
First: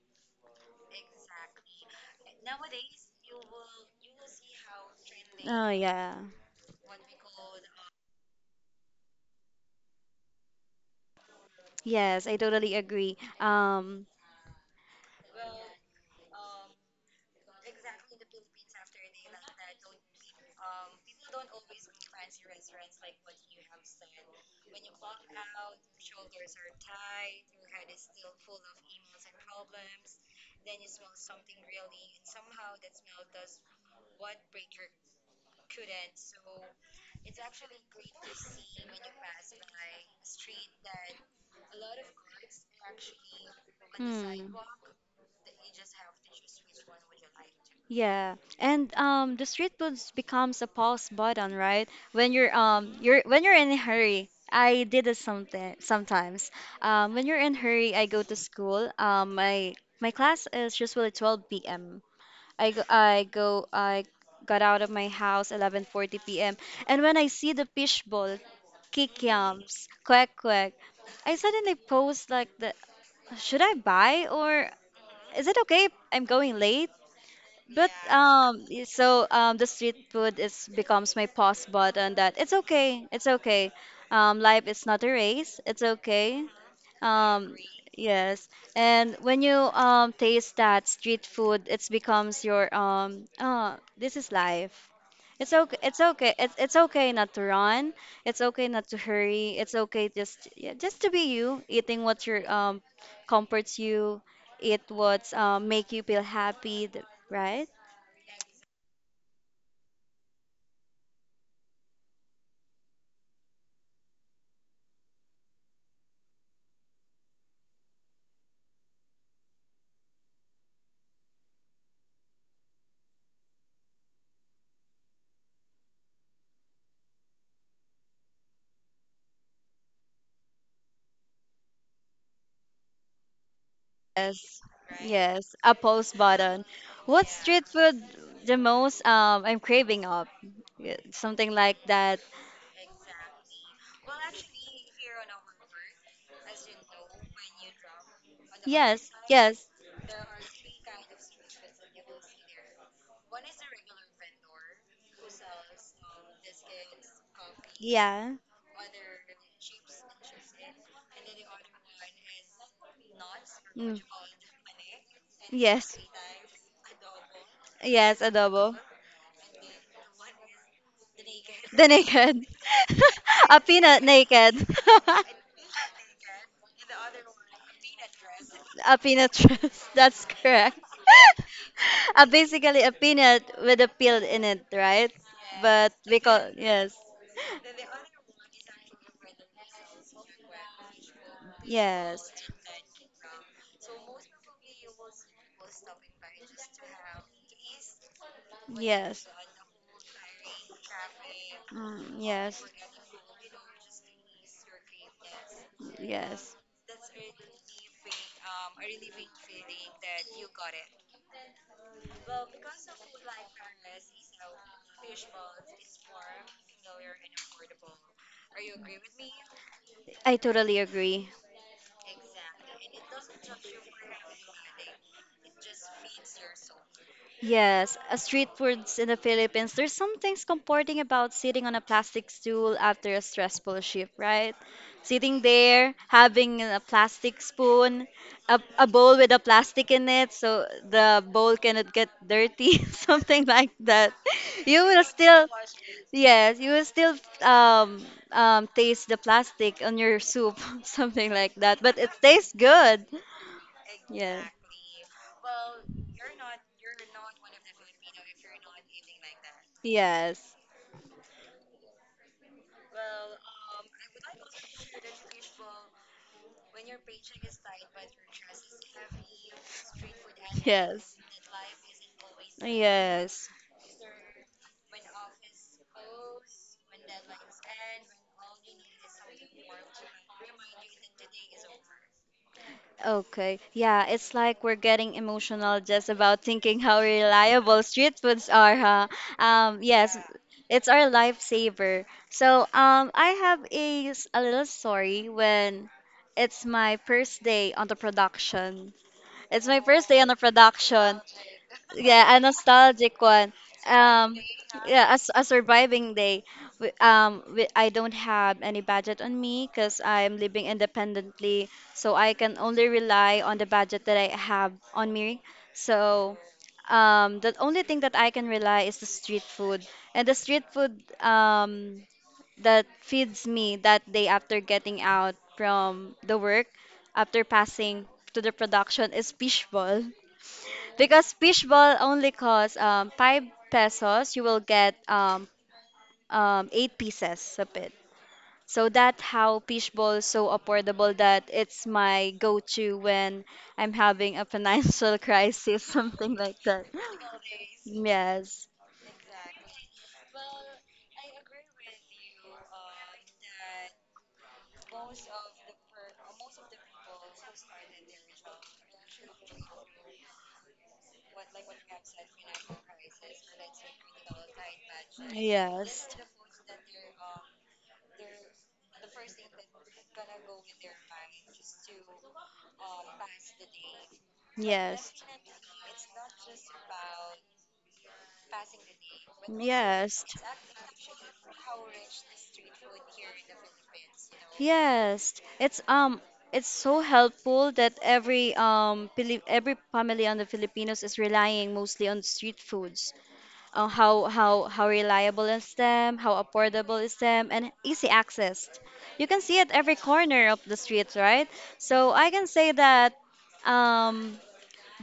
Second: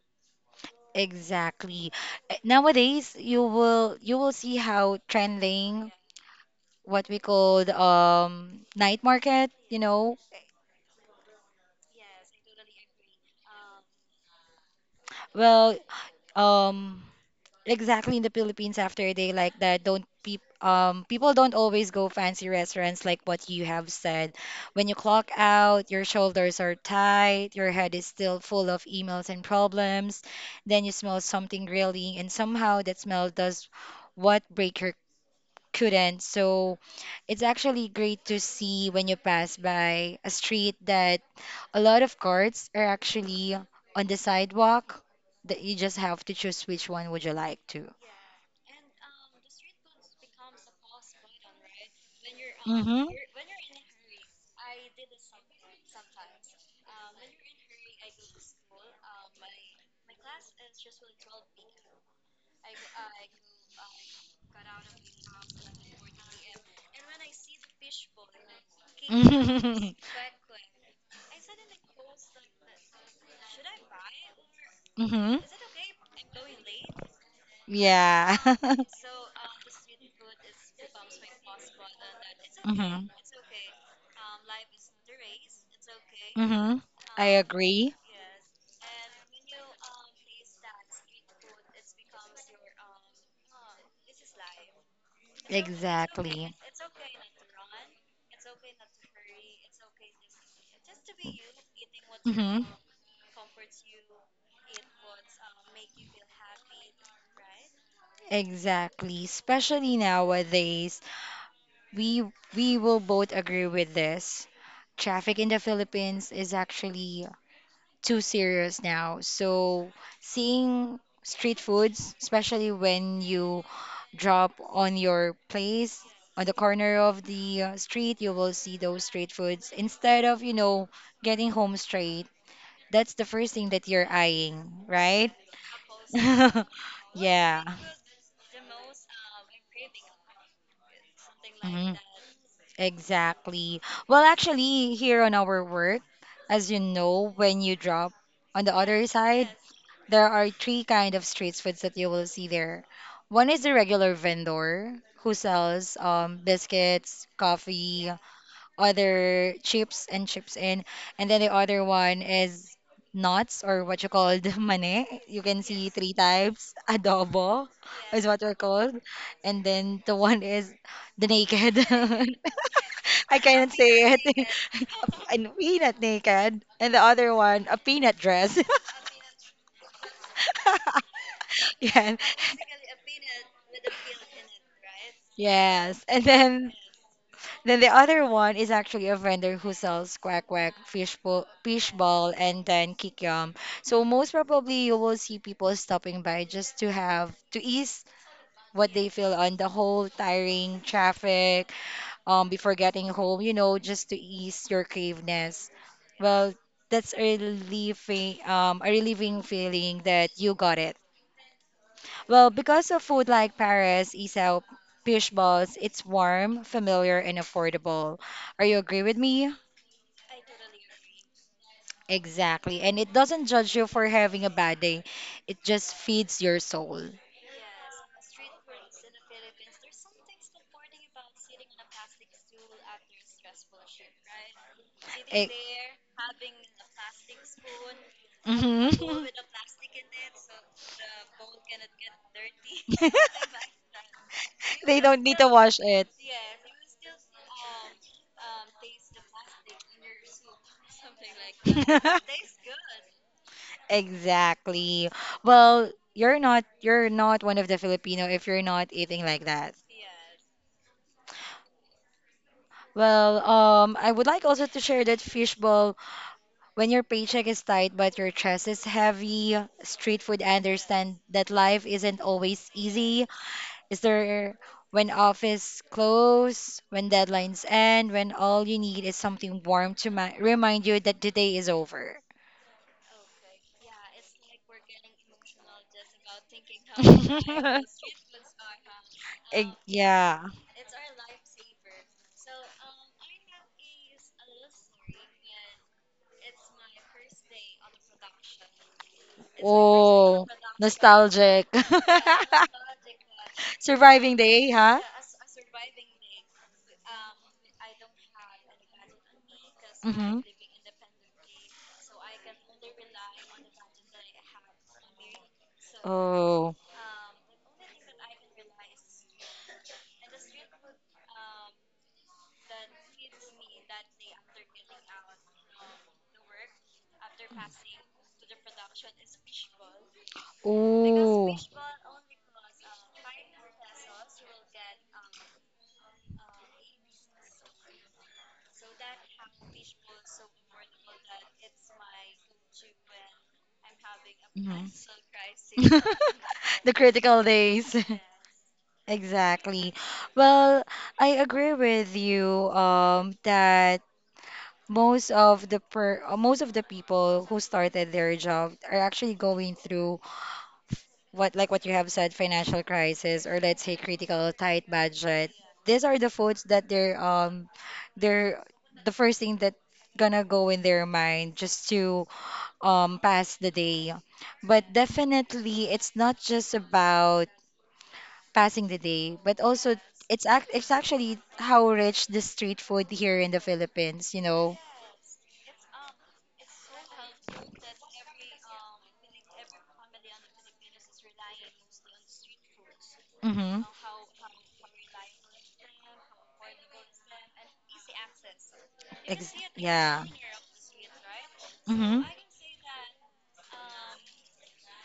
[SPEAKER 1] Exactly. Eh, Nowadays, you will you will see how
[SPEAKER 2] Oh
[SPEAKER 1] trending
[SPEAKER 2] yeah.
[SPEAKER 1] what we called um night market, you know,
[SPEAKER 2] Yes, I totally agree. Um,
[SPEAKER 1] Well, um, exactly in the Philippines after a day like that, don't peop um people don't always go fancy restaurants like what you have said. When you clock out, your shoulders are tight, your head is still full of emails and problems. Then you smell something grilling, and somehow that smell does what Breaker couldn't. So it's actually great to see when you pass by a street that a lot of carts are actually on the
[SPEAKER 2] hmm.
[SPEAKER 1] sidewalk that you just have to choose which one would you like to.
[SPEAKER 2] Yeah, and um, the street foods becomes a pause button, right? When you're um,
[SPEAKER 1] Mm-hmm.
[SPEAKER 2] you're when you're in a hurry. I did it something sometimes. Um, when you're in hurry, I go to school. Um, my my class is usually twelve p m. I go, I go I got out of my house eleven forty p m. And when I see the fishbowl,
[SPEAKER 1] Mm-hmm.
[SPEAKER 2] kikiams, quack quack, I suddenly post like the should I buy or is it okay if I'm going late? But
[SPEAKER 1] Yeah.
[SPEAKER 2] um,
[SPEAKER 1] Mm-hmm.
[SPEAKER 2] y- so um, the street food is becomes my pause button. That it's okay, it's okay. Um, life is not a race. It's okay.
[SPEAKER 1] Mm-hmm. I
[SPEAKER 2] Um,
[SPEAKER 1] agree.
[SPEAKER 2] yes. And when you um taste that street food, it becomes your um. Oh, this is life. It's okay. It's okay.
[SPEAKER 1] Exactly.
[SPEAKER 2] It's it's okay not to run. It's okay not to hurry. It's okay just yeah, just to be you, eating what your
[SPEAKER 1] Mm-hmm.
[SPEAKER 2] um comforts you, eat what um make you feel happy, th- right?
[SPEAKER 1] Exactly. Especially nowadays, We we will both agree with this. Traffic in the Philippines is actually too serious now. So seeing street foods, especially when you drop on your place on the corner of the uh, street, you will see those street foods instead of, you know, getting home straight. That's the first thing that you're
[SPEAKER 2] Yes,
[SPEAKER 1] eyeing, right?
[SPEAKER 2] yes, a post button. What
[SPEAKER 1] Yeah.
[SPEAKER 2] street food the most um I'm craving up? Yeah, something like
[SPEAKER 1] Hmm.
[SPEAKER 2] that.
[SPEAKER 1] Exactly. Well, actually, here on our work, as you know, when you drop on the other
[SPEAKER 2] Yes,
[SPEAKER 1] side,
[SPEAKER 2] yes,
[SPEAKER 1] there are three kind of street foods that you will see there. One is the regular vendor who sells um, biscuits, coffee,
[SPEAKER 2] yeah.
[SPEAKER 1] other chips and chips in. And then the other one is nuts, or
[SPEAKER 2] Mm.
[SPEAKER 1] what you call the mane. You can see
[SPEAKER 2] Yes,
[SPEAKER 1] three types. Adobo
[SPEAKER 2] yes,
[SPEAKER 1] is what they're
[SPEAKER 2] adobo.
[SPEAKER 1] called. And then the one is the naked.
[SPEAKER 2] The naked,
[SPEAKER 1] I
[SPEAKER 2] a
[SPEAKER 1] cannot
[SPEAKER 2] peanut
[SPEAKER 1] say it.
[SPEAKER 2] naked.
[SPEAKER 1] A peanut naked. And the other one, a peanut dress.
[SPEAKER 2] A peanut dress. That's correct.
[SPEAKER 1] Yeah.
[SPEAKER 2] Uh, basically a peanut with a peel in it, right? But
[SPEAKER 1] Yes.
[SPEAKER 2] we
[SPEAKER 1] And
[SPEAKER 2] call
[SPEAKER 1] then
[SPEAKER 2] yes,
[SPEAKER 1] Then the other one is actually a vendor who sells quack quack, fish bo- fish ball,
[SPEAKER 2] yes,
[SPEAKER 1] and then kikiam. So most probably you will see people stopping by just to have to ease what they
[SPEAKER 2] yes,
[SPEAKER 1] feel on the whole tiring traffic
[SPEAKER 2] mm,
[SPEAKER 1] um
[SPEAKER 2] yes,
[SPEAKER 1] before getting home, you know, just to ease your craveness. Well,
[SPEAKER 2] yes.
[SPEAKER 1] that's a relieving um a relieving feeling that you got it. Well, because of food like Paris, isaw, fish balls, it's warm, familiar, and affordable. Are you agree with me?
[SPEAKER 2] I totally agree.
[SPEAKER 1] Exactly. And it doesn't judge you for having a bad day. It just feeds your soul.
[SPEAKER 2] Yes, uh, street foods in the Philippines, there's something comforting about sitting on a plastic stool after a stressful shift, right? Sitting
[SPEAKER 1] Eh,
[SPEAKER 2] there, having a plastic spoon, a, a bowl
[SPEAKER 1] mhm.
[SPEAKER 2] with a plastic in it, so the bowl cannot get dirty, something like that. You
[SPEAKER 1] They
[SPEAKER 2] will
[SPEAKER 1] don't need to
[SPEAKER 2] still,
[SPEAKER 1] wash it.
[SPEAKER 2] yes, you will still um, um, taste the plastic on your soup, something like that, but it tastes good. Yes,
[SPEAKER 1] Exactly. Well, you're not you're not one of the Filipino if you're not eating like that.
[SPEAKER 2] yes.
[SPEAKER 1] Well, um, I would like also to share that fishbowl, when your paycheck is tight but your chest is heavy, street food
[SPEAKER 2] Yes.
[SPEAKER 1] understand that life isn't always easy.
[SPEAKER 2] Yes.
[SPEAKER 1] Is there when office close, when deadlines end, when all you need is something warm to ma remind you that the day is over.
[SPEAKER 2] Okay. Yeah, it's like we're getting emotional just about thinking how reliable street foods are, huh?
[SPEAKER 1] Eh,
[SPEAKER 2] Um, yes,
[SPEAKER 1] yeah.
[SPEAKER 2] it's our lifesaver. So, um, I have a, s- a little story when it's my first day on the production. It's my first day on the
[SPEAKER 1] Oh,
[SPEAKER 2] production.
[SPEAKER 1] nostalgic.
[SPEAKER 2] Yeah, a nostalgic one.
[SPEAKER 1] Surviving
[SPEAKER 2] Um,
[SPEAKER 1] day, huh?
[SPEAKER 2] yeah, a, s- a surviving day. We- Um, we, I don't have any budget on me because
[SPEAKER 1] Mm-hmm.
[SPEAKER 2] I'm living independently, so I can only rely on the budget that I have on me. So,
[SPEAKER 1] Oh.
[SPEAKER 2] um, the only thing that I can rely is the street food, and the street food um that feeds me that day after getting out from the work, after passing to the production is fishball. Because
[SPEAKER 1] Ooh.
[SPEAKER 2] fishball only costs um, five pesos, you will get um, um, eight pieces of it. So that's how fishball is so affordable that it's my go-to when I'm having a financial
[SPEAKER 1] Mhm.
[SPEAKER 2] crisis, something like that.
[SPEAKER 1] The critical days.
[SPEAKER 2] Yes.
[SPEAKER 1] Exactly. Well, I agree with you um that most of the per uh, most of the people who started their job are actually going through what like what you have said, financial crisis, or let's say critical tight budget. These are
[SPEAKER 2] Yes.
[SPEAKER 1] the foods that they're um they're the first thing that gonna go in their mind just to um pass the day. But
[SPEAKER 2] Yes.
[SPEAKER 1] definitely it's not just about passing the day, but also
[SPEAKER 2] Yes.
[SPEAKER 1] it's act it's actually how rich the street food here in the Philippines you know
[SPEAKER 2] Yes, it's um it's so helpful that every um Pili- every family on the Filipinos is relying mostly on street foods.
[SPEAKER 1] Mm-hmm.
[SPEAKER 2] Uh, how how how reliable is them, how affordable is them, and easy access. You can
[SPEAKER 1] Ex-
[SPEAKER 2] see it every
[SPEAKER 1] yeah.
[SPEAKER 2] corner of the streets, right? So
[SPEAKER 1] Hmm.
[SPEAKER 2] I can say that um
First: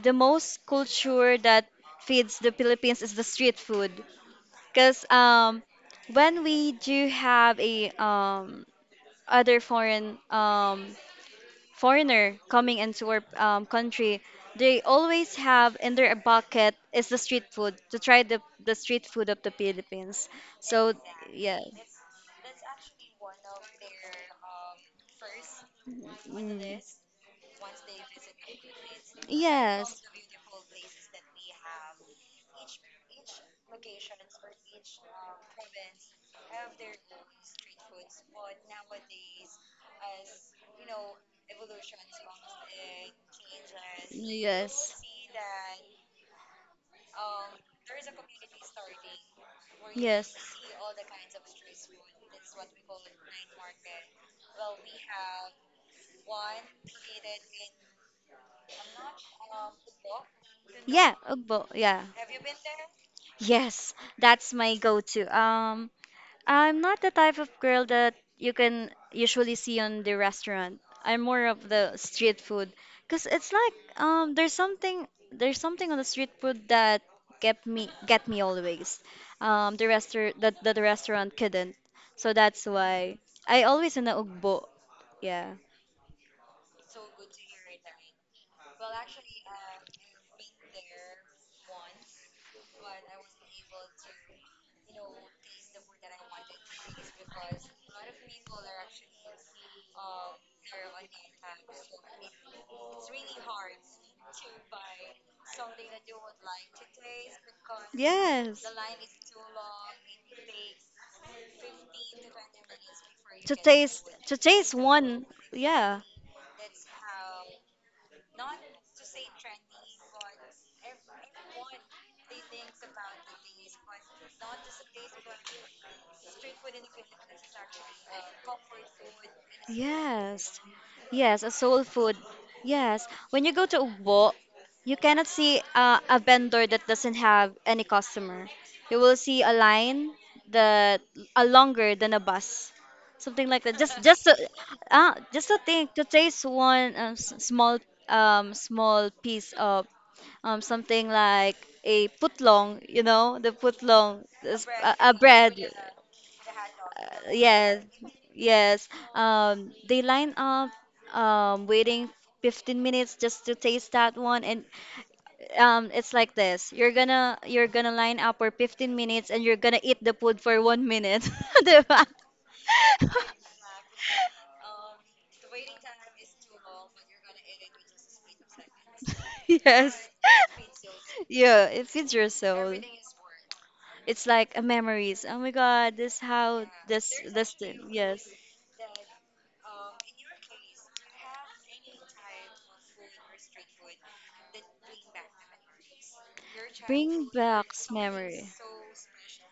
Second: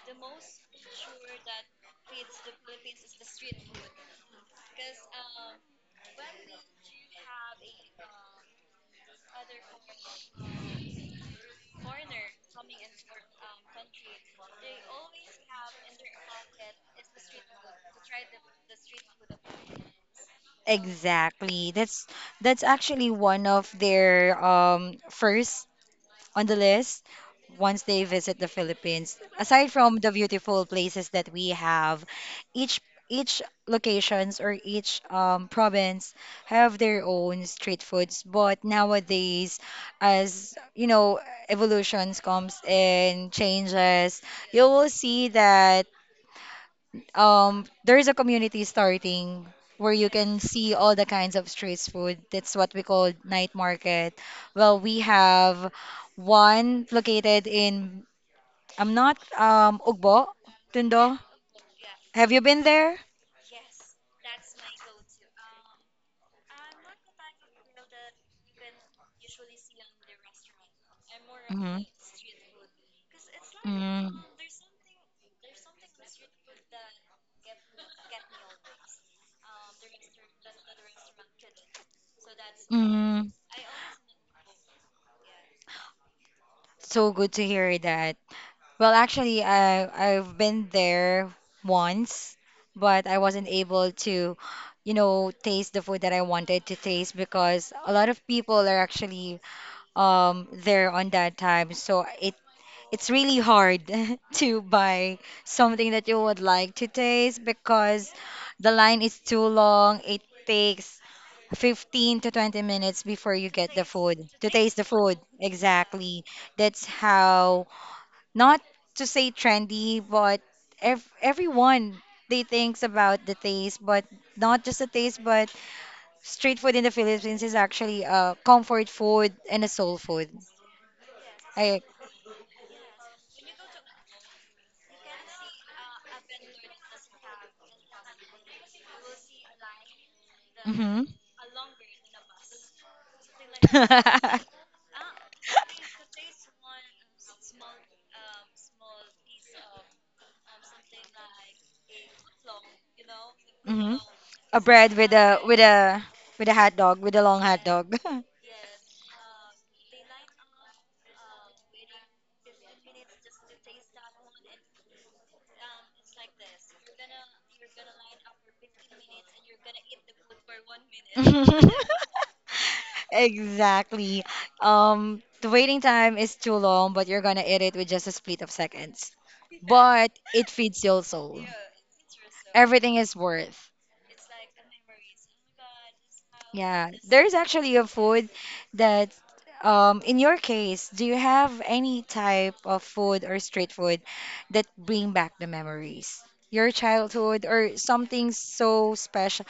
[SPEAKER 2] the most culture that feeds the Philippines is the street food, because um when we do have a um other foreign um, foreigner coming into our um, country, they always have in their bucket is the street food to try the, the street food of the Philippines. So yeah.
[SPEAKER 1] Exactly. That's that's actually one of their um first on the
[SPEAKER 2] Mm.
[SPEAKER 1] list once they visit the Philippines. Aside from
[SPEAKER 2] Yes,
[SPEAKER 1] the beautiful places that we have, each each locations or each um, province have their own street foods. But nowadays, as you know, evolutions comes and changes, you will
[SPEAKER 2] yes,
[SPEAKER 1] see that. Um there is a community starting where you
[SPEAKER 2] yes.
[SPEAKER 1] can see all the kinds of street food. That's what we call night market. Well, we have one located in, I'm not um Ugbo,
[SPEAKER 2] Yeah,
[SPEAKER 1] Tundo.
[SPEAKER 2] Ugbo. Yeah.
[SPEAKER 1] Have you been there?
[SPEAKER 2] Yes, that's my go-to. Um, I'm not the type of girl that you can usually see on the restaurant. I'm more of
[SPEAKER 1] Hmm.
[SPEAKER 2] the street food because it's like
[SPEAKER 1] Mm-hmm.
[SPEAKER 2] um, there's something there's something on the street food that get me get me always. Um, the restaurant that, that the restaurant couldn't. So that's why
[SPEAKER 1] Mm-hmm.
[SPEAKER 2] I always in the ugbo. Yeah.
[SPEAKER 1] So good to hear that. Well, actually, I I've been there once, but I wasn't able to, you know, taste the food that I wanted to taste because a lot of people are actually um there on that time. So it it's really hard to buy something that you would like to taste because
[SPEAKER 2] Yes.
[SPEAKER 1] the line is too long. It takes fifteen to twenty minutes before you
[SPEAKER 2] To
[SPEAKER 1] get the
[SPEAKER 2] taste
[SPEAKER 1] food
[SPEAKER 2] to
[SPEAKER 1] to
[SPEAKER 2] taste
[SPEAKER 1] taste the food.
[SPEAKER 2] one. Yeah.
[SPEAKER 1] Exactly. That's how, not to say trendy, but ev- everyone they thinks about the taste, but not just the taste, but street food in the Philippines is actually a comfort food and a soul food.
[SPEAKER 2] Yes. Yes, a
[SPEAKER 1] I
[SPEAKER 2] soul food. Yes. When you go to Ugbo, you cannot see uh, a vendor that doesn't have any customer. You will see a line that
[SPEAKER 1] Mm-hmm.
[SPEAKER 2] a longer than a bus. Something like that. Just just to, uh, just to think to taste one um, s- small um small piece of um something like a putlong, you know, the
[SPEAKER 1] Hmm.
[SPEAKER 2] putlong,
[SPEAKER 1] A
[SPEAKER 2] is
[SPEAKER 1] bread
[SPEAKER 2] a, a
[SPEAKER 1] with a
[SPEAKER 2] bread.
[SPEAKER 1] with a with a hot dog, with a
[SPEAKER 2] uh,
[SPEAKER 1] long hot
[SPEAKER 2] yes,
[SPEAKER 1] dog.
[SPEAKER 2] yes. Um, they line up, um, waiting fifteen minutes just to taste that one, and um, it's like this. You're gonna you're gonna line up for fifteen minutes, and you're gonna eat the food for one minute, diba?
[SPEAKER 1] Exactly. Um, the waiting time is too long, but you're gonna eat it with just a split of seconds.
[SPEAKER 2] Yes.
[SPEAKER 1] But it feeds your soul.
[SPEAKER 2] Yeah, it feeds your soul.
[SPEAKER 1] Everything is worth.
[SPEAKER 2] It's like a memories. Oh my God, this how
[SPEAKER 1] Yeah.
[SPEAKER 2] this
[SPEAKER 1] There is
[SPEAKER 2] this
[SPEAKER 1] actually
[SPEAKER 2] thing.
[SPEAKER 1] a
[SPEAKER 2] Yes,
[SPEAKER 1] food that, um, in your case, do you have any type of food or street food that bring back the memories? Your
[SPEAKER 2] bring
[SPEAKER 1] childhood
[SPEAKER 2] back
[SPEAKER 1] or something
[SPEAKER 2] memory.
[SPEAKER 1] so special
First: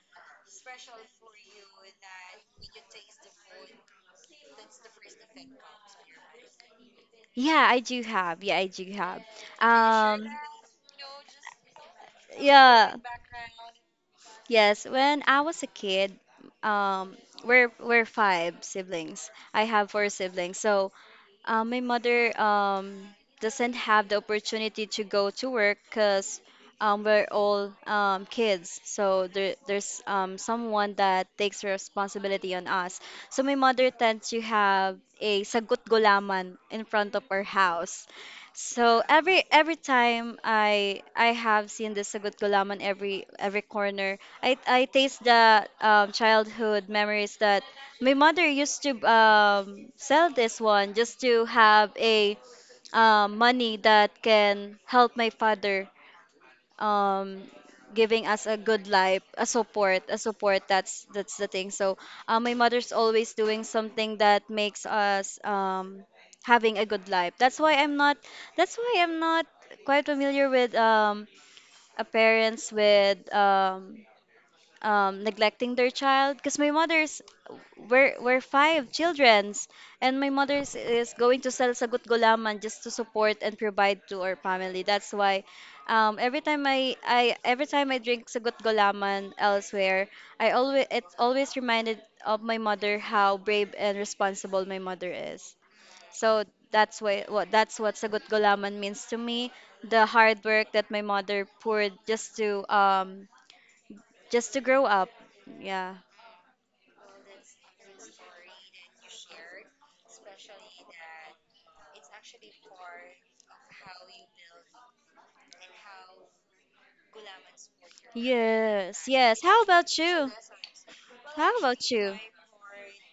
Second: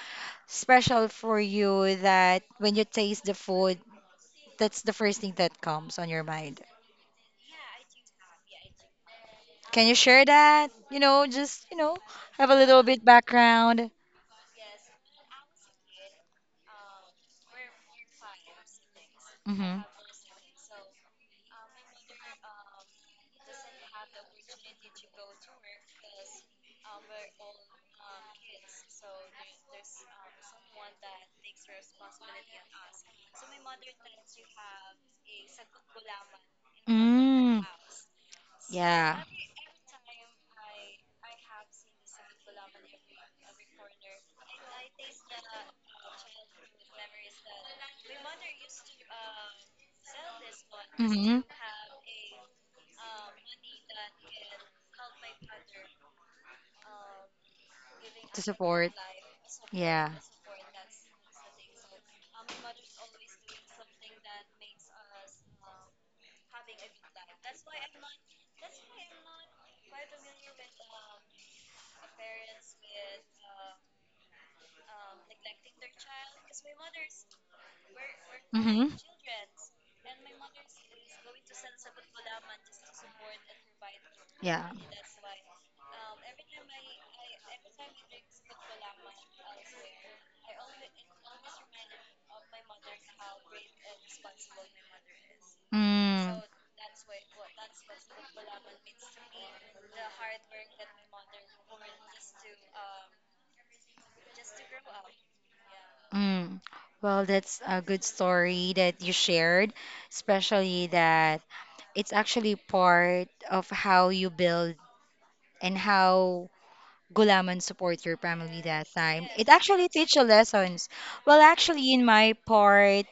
[SPEAKER 1] special for you that when you taste the food, that's the first thing that comes on your mind.
[SPEAKER 2] Yeah, I do have. Yeah, I do have.
[SPEAKER 1] Can you share
[SPEAKER 2] Um,
[SPEAKER 1] that? You know, just, you know, have a little
[SPEAKER 2] yeah.
[SPEAKER 1] bit background.
[SPEAKER 2] Yes, when I was a kid, um, we're we're five siblings. I
[SPEAKER 1] Mm-hmm.
[SPEAKER 2] have four siblings. So, uh, my mother um, doesn't have the opportunity to go to work because um, we're all um, kids. So there, there's um, someone that takes responsibility on us. So my mother tends to have a sagot gulaman in front of our
[SPEAKER 1] Mm,
[SPEAKER 2] house. So
[SPEAKER 1] yeah.
[SPEAKER 2] every every time I I have seen the sagot gulaman every every corner, I I taste the um, childhood memories that my mother used to um, sell this one just
[SPEAKER 1] Mm-hmm.
[SPEAKER 2] to have a uh, money that can help my father, um, giving
[SPEAKER 1] To
[SPEAKER 2] us a good
[SPEAKER 1] support.
[SPEAKER 2] life, a support,
[SPEAKER 1] Yeah.
[SPEAKER 2] a support. That's that's the thing. So uh, my mother's always doing something that makes us um, having a good life. That's why I'm not. That's why I'm not quite familiar with um, a parents with um, um, neglecting their child because my mother's we're, we're five
[SPEAKER 1] Mm-hmm.
[SPEAKER 2] childrens and my mother's is going to sell sagut gulaman just to support and provide to our
[SPEAKER 1] Yeah.
[SPEAKER 2] family, that's why um, every time I, I, every time I drink sagut gulaman elsewhere, I always it's always reminded of my mother, how brave and responsible my mother is.
[SPEAKER 1] Mm.
[SPEAKER 2] So that's why what that's what sagut gulaman means to me, the hard work that my mother poured just to um, just to grow up. Yeah.
[SPEAKER 1] Mm. Well, that's a good story that you shared, especially that it's actually part of how you build and how Gulaman support your family that
[SPEAKER 2] Yes,
[SPEAKER 1] time.
[SPEAKER 2] yes.
[SPEAKER 1] It
[SPEAKER 2] How
[SPEAKER 1] actually
[SPEAKER 2] about
[SPEAKER 1] teach you
[SPEAKER 2] you?
[SPEAKER 1] lessons. Well,
[SPEAKER 2] How about
[SPEAKER 1] actually, in
[SPEAKER 2] you?
[SPEAKER 1] my part,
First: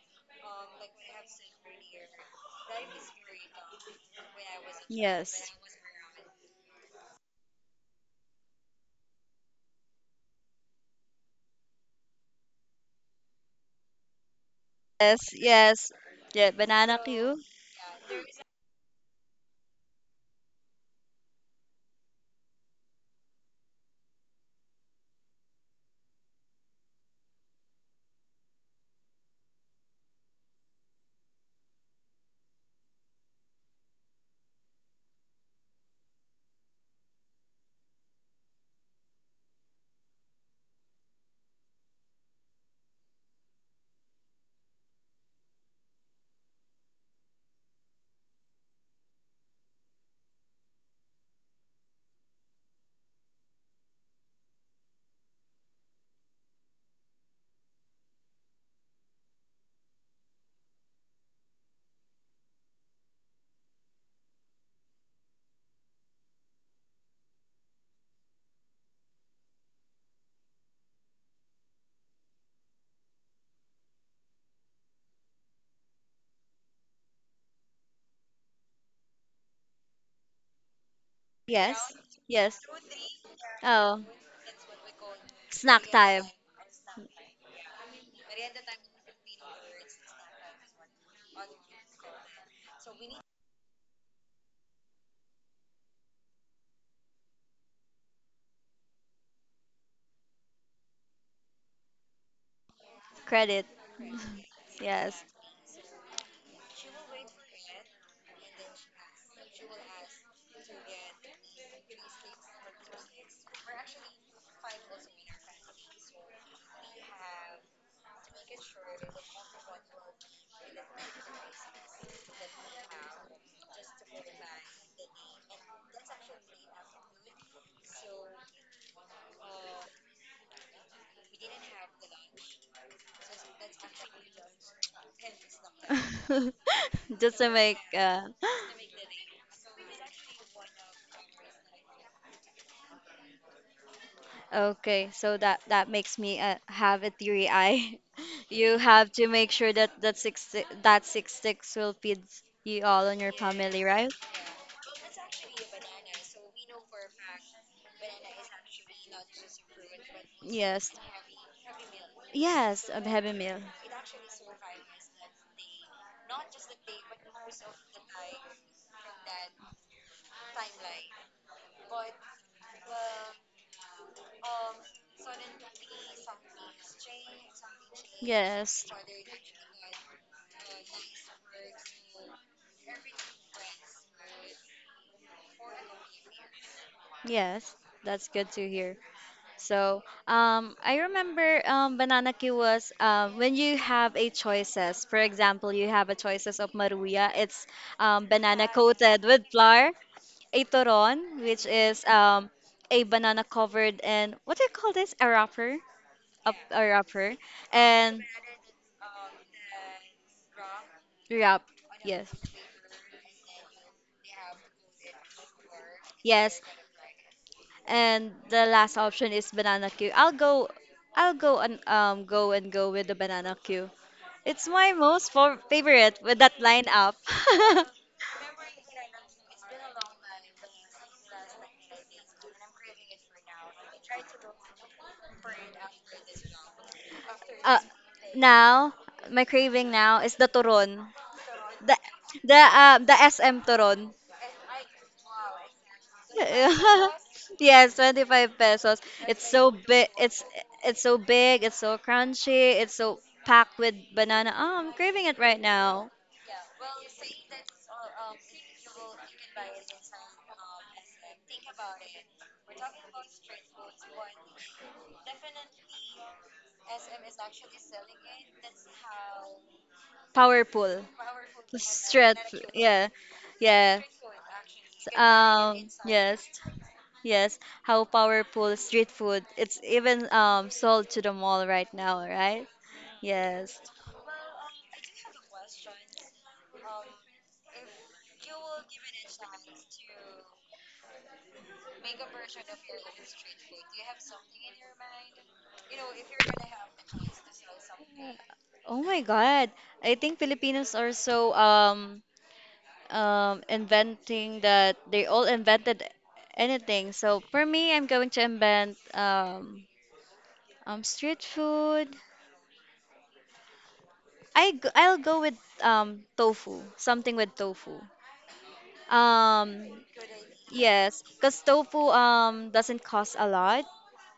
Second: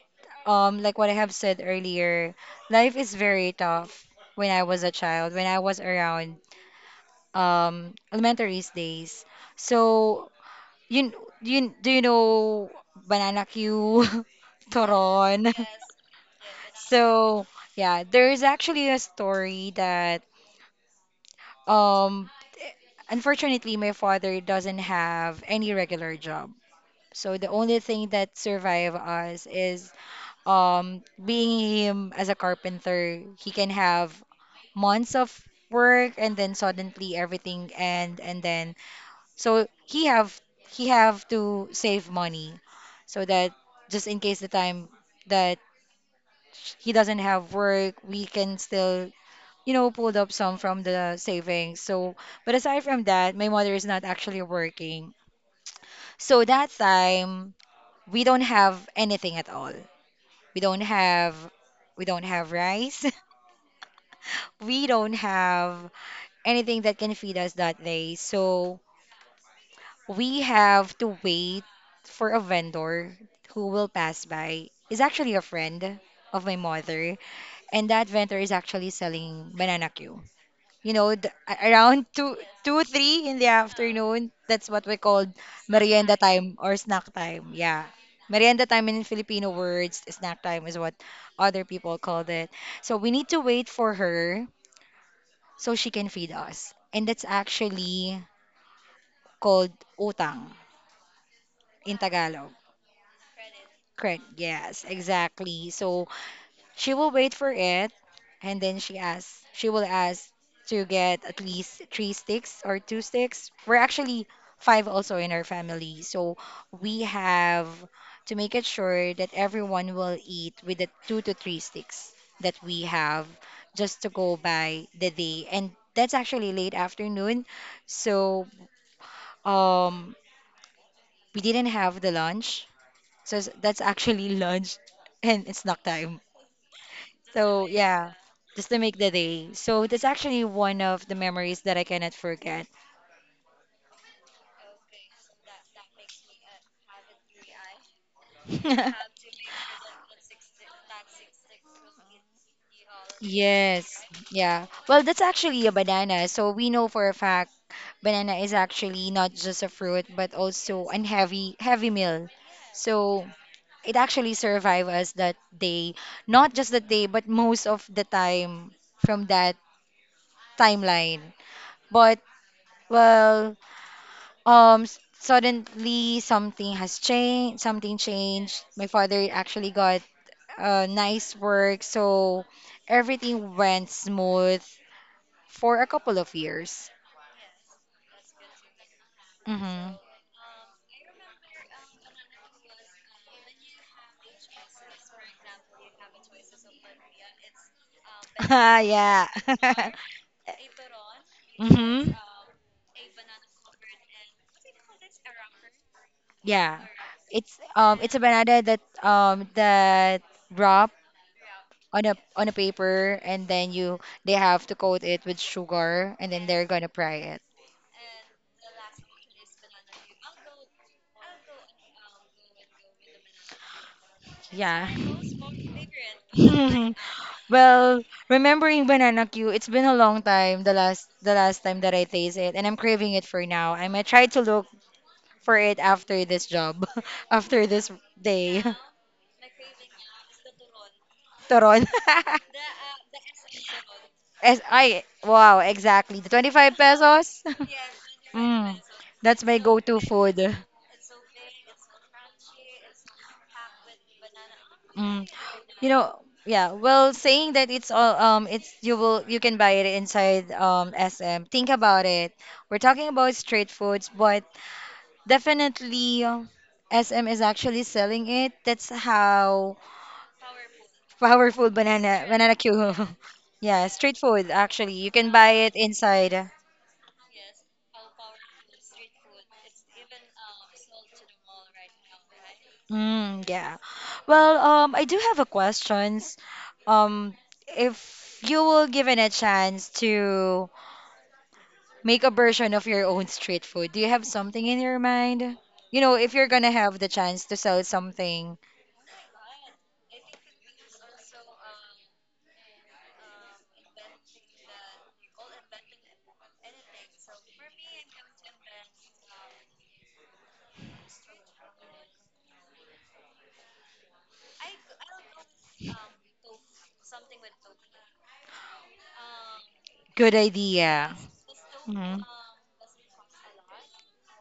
[SPEAKER 1] um, like what I have said earlier, life is very tough when I was a child, when
[SPEAKER 2] Yes.
[SPEAKER 1] I was around um, elementary days. So you, kn- you kn- do you know Banana Q,
[SPEAKER 2] Yes,
[SPEAKER 1] Toron?
[SPEAKER 2] yes. Yeah, banana queue.
[SPEAKER 1] So yeah, there is actually a story that um unfortunately my father doesn't have any regular job. So the only thing that survive us is um being him as a carpenter, he can have months of work and then suddenly everything end, and then so he have he have to save money so that just in case the time that he doesn't have work, we can still, you know, pull up some from the savings. So, but aside from that, my mother is not actually working. So that time we don't have anything at all. We don't have we don't have rice. We don't have anything that can feed us that day. So we have to wait for a vendor who will pass by. Is actually a friend of my mother, and that vendor is actually selling banana queue. You know, the, a-
[SPEAKER 2] Yes.
[SPEAKER 1] around two,
[SPEAKER 2] Yes.
[SPEAKER 1] two, three in the
[SPEAKER 2] Oh,
[SPEAKER 1] afternoon. That's what we call
[SPEAKER 2] snack
[SPEAKER 1] merienda
[SPEAKER 2] time.
[SPEAKER 1] time or snack time. Yeah, merienda time in Filipino words, snack time is what other people called it. So we need to wait for her so she can feed us, and that's actually called utang in Tagalog.
[SPEAKER 2] Credit.
[SPEAKER 1] Correct. Yes,
[SPEAKER 2] Yes.
[SPEAKER 1] exactly. So she will wait for it and then she asks, she will ask to get at least three sticks or two sticks. We're actually five also in our family. So we have to make it sure that everyone will eat with the two to three sticks that we have just to go by the day. And that's actually late afternoon. So um we didn't have the lunch. So s- that's actually lunch and it's snack time.
[SPEAKER 2] Just to
[SPEAKER 1] So
[SPEAKER 2] make
[SPEAKER 1] yeah,
[SPEAKER 2] uh.
[SPEAKER 1] just to make the day. So that's actually one of the memories that I cannot forget.
[SPEAKER 2] Okay, so that that makes me uh, have a theory eye. You have to make sure that that six si, that six sticks will feed you all and your family,
[SPEAKER 1] Yes,
[SPEAKER 2] right?
[SPEAKER 1] yeah. Well, that's actually a banana. So we know for a fact banana is actually not just a fruit, but also
[SPEAKER 2] Yes.
[SPEAKER 1] an heavy heavy meal.
[SPEAKER 2] Yes, a
[SPEAKER 1] So
[SPEAKER 2] heavy meal.
[SPEAKER 1] it actually survived us that day, not just that day, but most of the time from that timeline. But well, Um, s- suddenly something has changed. Something changed.
[SPEAKER 2] Yes.
[SPEAKER 1] My father actually got uh, nice work, so everything went smooth for a couple of years.
[SPEAKER 2] Yes, that's good to hear.
[SPEAKER 1] Mm-hmm.
[SPEAKER 2] So, um, I remember um, banana queue was um, when you have a choices. For example, you have a choices of maruya. It's um, banana coated
[SPEAKER 1] yeah.
[SPEAKER 2] with flour, a toron, which is
[SPEAKER 1] Mm-hmm.
[SPEAKER 2] um, a banana covered in what do you call this? A wrapper, a,
[SPEAKER 1] Yeah.
[SPEAKER 2] a wrapper,
[SPEAKER 1] It's um it's a
[SPEAKER 2] and
[SPEAKER 1] banana that um that wrap
[SPEAKER 2] wrap.
[SPEAKER 1] on a
[SPEAKER 2] Yes,
[SPEAKER 1] on a paper and then you they have to coat it with sugar and then
[SPEAKER 2] yes.
[SPEAKER 1] they're gonna fry it.
[SPEAKER 2] And the last option is banana Q. I'll go, I'll go and um go and go with the banana Q. It's
[SPEAKER 1] Yeah.
[SPEAKER 2] my most for favorite with that lineup.
[SPEAKER 1] Well, remembering banana Q, it's been a long time, the last the last time that I taste it, and I'm craving it for now. I might try to look for it after this job, after
[SPEAKER 2] uh,
[SPEAKER 1] this day.
[SPEAKER 2] now my craving now is the turon.
[SPEAKER 1] Toron.
[SPEAKER 2] The the um the S M toron.
[SPEAKER 1] As I wow, exactly. The twenty-five pesos.
[SPEAKER 2] Yes, twenty-five
[SPEAKER 1] Mm,
[SPEAKER 2] pesos.
[SPEAKER 1] that's
[SPEAKER 2] It's
[SPEAKER 1] my
[SPEAKER 2] so
[SPEAKER 1] go-to
[SPEAKER 2] big. It's
[SPEAKER 1] food.
[SPEAKER 2] it's so big. It's so crunchy. It's so packed with banana. Oh, I'm craving
[SPEAKER 1] Mm.
[SPEAKER 2] it right
[SPEAKER 1] You
[SPEAKER 2] now.
[SPEAKER 1] know, yeah. Well, saying that it's all um, it's you will you can buy it inside um S M. Think about it. We're talking about street foods, but definitely, S M is actually selling it. That's how
[SPEAKER 2] Powerful.
[SPEAKER 1] powerful banana banana
[SPEAKER 2] Stretch.
[SPEAKER 1] Q.
[SPEAKER 2] Yeah.
[SPEAKER 1] Yeah,
[SPEAKER 2] Yeah.
[SPEAKER 1] street food actually. You can buy it
[SPEAKER 2] Um, yes.
[SPEAKER 1] inside.
[SPEAKER 2] Yes. How powerful street food. It's even um sold to the mall right now, right?
[SPEAKER 1] Mm, yeah.
[SPEAKER 2] Yes.
[SPEAKER 1] Well, um, I do have a questions. Um, if you will given a chance to make a version of your own street food, do you have something in your mind? You know, if you're gonna have the chance to sell something,
[SPEAKER 2] Oh my God. I think Filipinos are so um um inventing that they all invented anything. So for me, I'm going to invent um um street food. I g- I'll go with um tofu, something with tofu. Um
[SPEAKER 1] good idea.
[SPEAKER 2] yes, because tofu
[SPEAKER 1] Mhm.
[SPEAKER 2] um doesn't cost a lot.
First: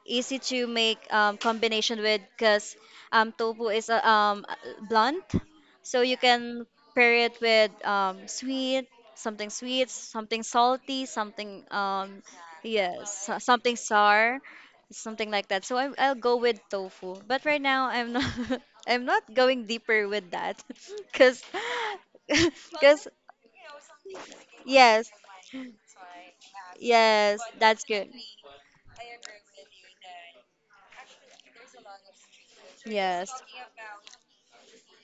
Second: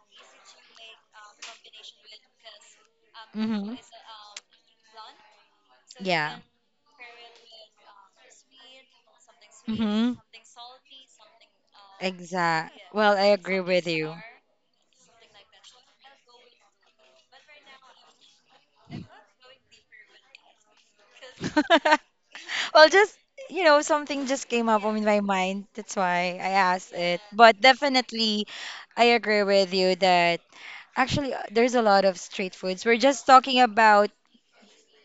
[SPEAKER 2] Easy to make um, combination with, because um, tofu
[SPEAKER 1] Mm-hmm.
[SPEAKER 2] is uh, um, uh, blunt, so you
[SPEAKER 1] Yeah.
[SPEAKER 2] can pair it with um, sweet, something sweet,
[SPEAKER 1] Mm-hmm.
[SPEAKER 2] something salty, something um,
[SPEAKER 1] Exact. Well, I
[SPEAKER 2] yes, so-
[SPEAKER 1] agree
[SPEAKER 2] something
[SPEAKER 1] with you.
[SPEAKER 2] sour, something like that. So I, I'll go with tofu, but right now I'm not I'm not going deeper with that because
[SPEAKER 1] Well,
[SPEAKER 2] because
[SPEAKER 1] just, you know, something just came up in
[SPEAKER 2] yes,
[SPEAKER 1] my mind. That's why I asked it.
[SPEAKER 2] yes,
[SPEAKER 1] But
[SPEAKER 2] that's good.
[SPEAKER 1] definitely, I agree with you that actually uh, there's a lot of street foods. We're just
[SPEAKER 2] Yes.
[SPEAKER 1] talking about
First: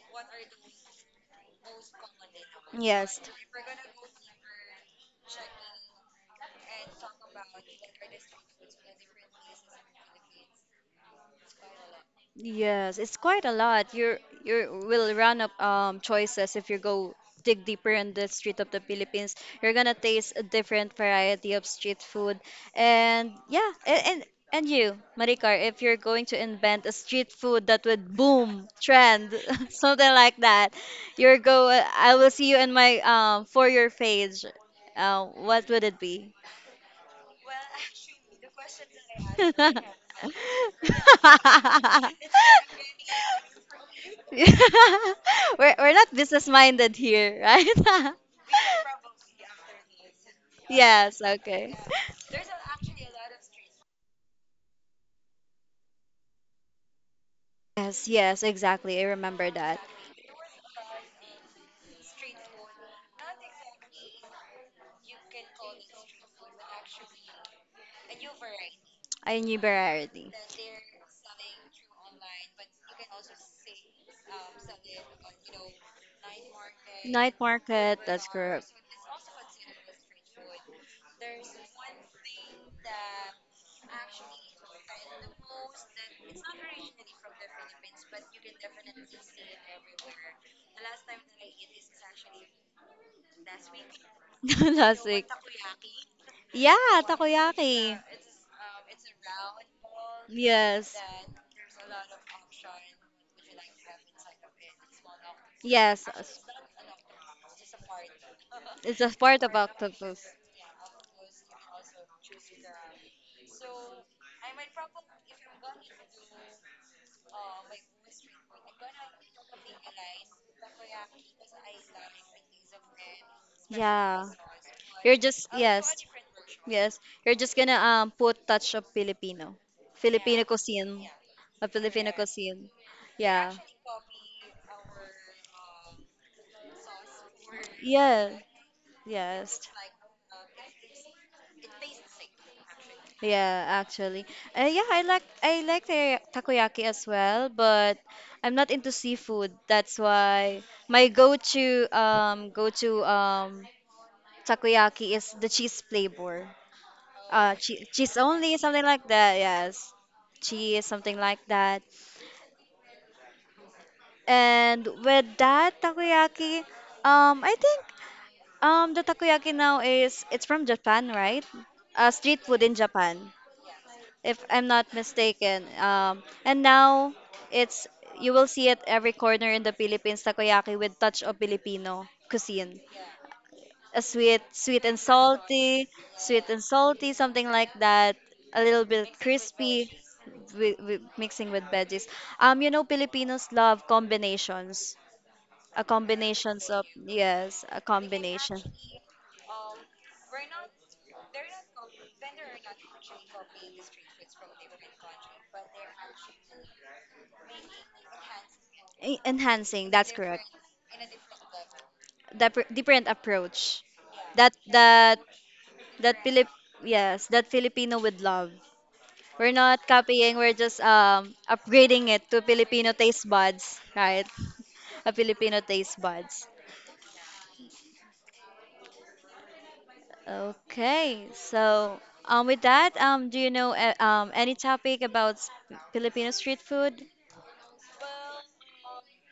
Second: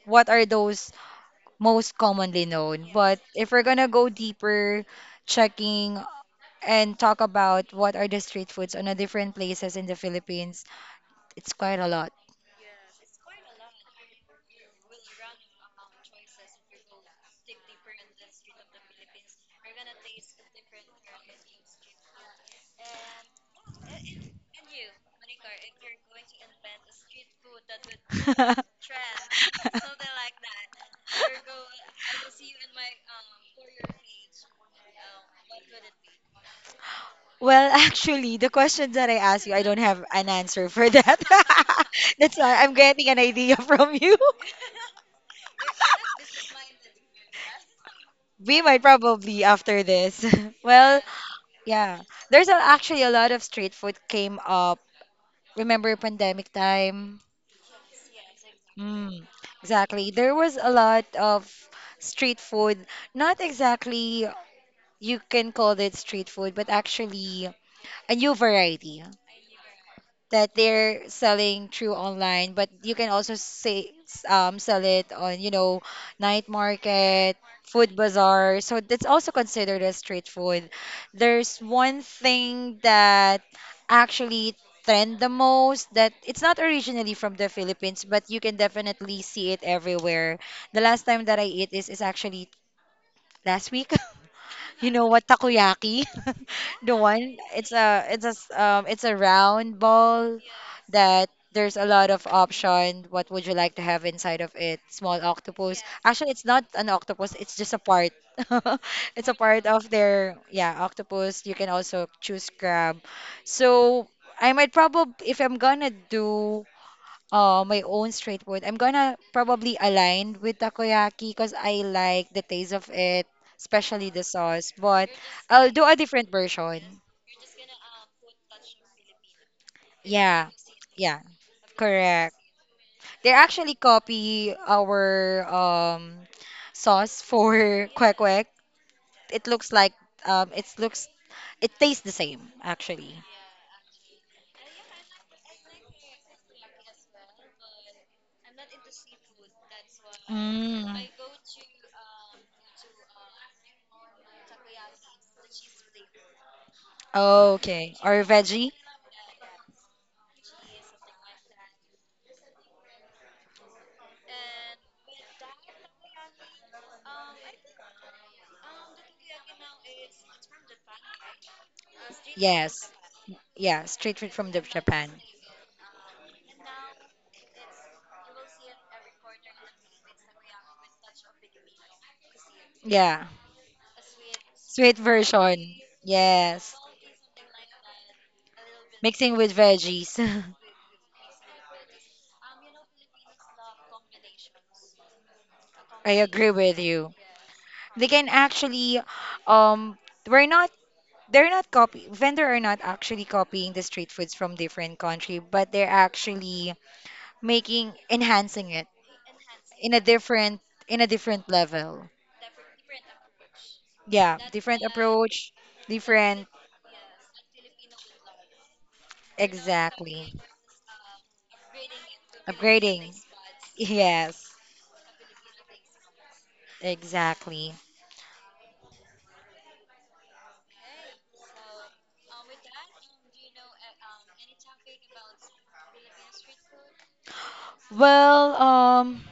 [SPEAKER 1] what are those most commonly known. But
[SPEAKER 2] Yes.
[SPEAKER 1] if we're gonna go deeper, checking and talk about what are the street foods on the different places in the Philippines, it's quite a lot.
[SPEAKER 2] Yes, it's quite a lot. You're you will run up um choices if you go dig deeper in the street of the Philippines. You're gonna taste a different variety of street food, and yeah, and and, and you, Maricar, if you're going to invent a street food that would boom trend, something like that, you're go. I will see you in my um for your page. Uh, what would it be?
[SPEAKER 1] Well, actually, the questions that I asked you, I don't have an answer for that. That's why I'm getting an idea from you.
[SPEAKER 2] we're we're not business minded here, right?
[SPEAKER 1] We might probably after this. Well,
[SPEAKER 2] yes, okay.
[SPEAKER 1] yeah, there's a, actually a lot of street food came up. Remember pandemic time?
[SPEAKER 2] Yes, yes, exactly. I
[SPEAKER 1] Mm,
[SPEAKER 2] remember that.
[SPEAKER 1] exactly. There was a lot of street food. Not exactly you can call it street food, but actually a new variety
[SPEAKER 2] I knew variety.
[SPEAKER 1] that they're selling through online. But you can also say s- um, sell it on, you know, night
[SPEAKER 2] Night
[SPEAKER 1] market food
[SPEAKER 2] market, that's
[SPEAKER 1] bazaar.
[SPEAKER 2] correct.
[SPEAKER 1] So that's also considered as street food. There's one thing that actually trend the most that it's not originally from the Philippines, but you can definitely see it everywhere. The last time that I ate this is actually last week. You
[SPEAKER 2] Last
[SPEAKER 1] know
[SPEAKER 2] week.
[SPEAKER 1] what takoyaki?
[SPEAKER 2] Yeah,
[SPEAKER 1] The one it's
[SPEAKER 2] takoyaki.
[SPEAKER 1] a it's a s- um it's a round ball
[SPEAKER 2] Yes.
[SPEAKER 1] that there's a lot of option. What would you like to have inside of it? Small octopus.
[SPEAKER 2] Yes.
[SPEAKER 1] Actually, it's not an octopus. It's just a part.
[SPEAKER 2] It's a
[SPEAKER 1] It's a
[SPEAKER 2] part of
[SPEAKER 1] part of
[SPEAKER 2] octopus.
[SPEAKER 1] their yeah octopus. You can also choose crab. So I might probably if I'm gonna do uh, my own street food. I'm gonna probably align with takoyaki because I like the taste of it, especially the
[SPEAKER 2] Yeah.
[SPEAKER 1] sauce. But
[SPEAKER 2] You're just
[SPEAKER 1] I'll do
[SPEAKER 2] yes,
[SPEAKER 1] a different version.
[SPEAKER 2] yes. You're just gonna um put touch of Filipino, Filipino
[SPEAKER 1] Yeah,
[SPEAKER 2] cuisine,
[SPEAKER 1] yeah,
[SPEAKER 2] a Filipino
[SPEAKER 1] correct.
[SPEAKER 2] cuisine.
[SPEAKER 1] They
[SPEAKER 2] Yeah.
[SPEAKER 1] actually copy our um sauce for kwek
[SPEAKER 2] Yeah.
[SPEAKER 1] kwek. It
[SPEAKER 2] Yes.
[SPEAKER 1] looks like um, it looks it tastes the same actually.
[SPEAKER 2] Yeah, actually. Uh, yeah, I like I like the takoyaki as well, but I'm not into seafood. That's why
[SPEAKER 1] Mm.
[SPEAKER 2] my go-to um go-to um takoyaki is the cheese flavor. Uh, che
[SPEAKER 1] Okay,
[SPEAKER 2] cheese
[SPEAKER 1] or
[SPEAKER 2] only,
[SPEAKER 1] veggie?
[SPEAKER 2] something like that. Yes, cheese, something like that. And with that takoyaki, um, I think um the takoyaki now is it's from Japan, right? Uh, street food in
[SPEAKER 1] Yes,
[SPEAKER 2] Japan.
[SPEAKER 1] yeah, street food
[SPEAKER 2] If
[SPEAKER 1] from the
[SPEAKER 2] I'm not
[SPEAKER 1] Japan.
[SPEAKER 2] mistaken. Um, and now it's you will see it every corner in the Philippines, takoyaki with touch of Filipino cuisine.
[SPEAKER 1] Yeah.
[SPEAKER 2] A sweet, sweet
[SPEAKER 1] Sweet
[SPEAKER 2] and
[SPEAKER 1] version.
[SPEAKER 2] salty, sweet and
[SPEAKER 1] Yes.
[SPEAKER 2] salty, something like that. A little bit
[SPEAKER 1] Mixing with
[SPEAKER 2] crispy,
[SPEAKER 1] veggies.
[SPEAKER 2] wi wi- mixing with veggies. Um, you know, Filipinos love combinations. A
[SPEAKER 1] I agree
[SPEAKER 2] combinations
[SPEAKER 1] with
[SPEAKER 2] of
[SPEAKER 1] you.
[SPEAKER 2] yes, a
[SPEAKER 1] They can
[SPEAKER 2] combination.
[SPEAKER 1] actually, um, we're not, they're not copy, vendor are not actually copying the street foods from different country, but they're actually making, enhancing it
[SPEAKER 2] E- Enhancing,
[SPEAKER 1] in a
[SPEAKER 2] that's correct.
[SPEAKER 1] different, in a different level.
[SPEAKER 2] Dep different approach
[SPEAKER 1] Yeah,
[SPEAKER 2] that
[SPEAKER 1] different
[SPEAKER 2] that
[SPEAKER 1] approach,
[SPEAKER 2] that
[SPEAKER 1] different,
[SPEAKER 2] Filip yes, that Filipino with love. We're not
[SPEAKER 1] exactly.
[SPEAKER 2] copying, we're just um upgrading it to Filipino
[SPEAKER 1] Upgrading.
[SPEAKER 2] taste buds, right?
[SPEAKER 1] Yes,
[SPEAKER 2] A Filipino taste buds.
[SPEAKER 1] exactly.
[SPEAKER 2] Okay. So, um with that, um do you know uh, um any topic about s- Filipino street food?
[SPEAKER 1] Well, um,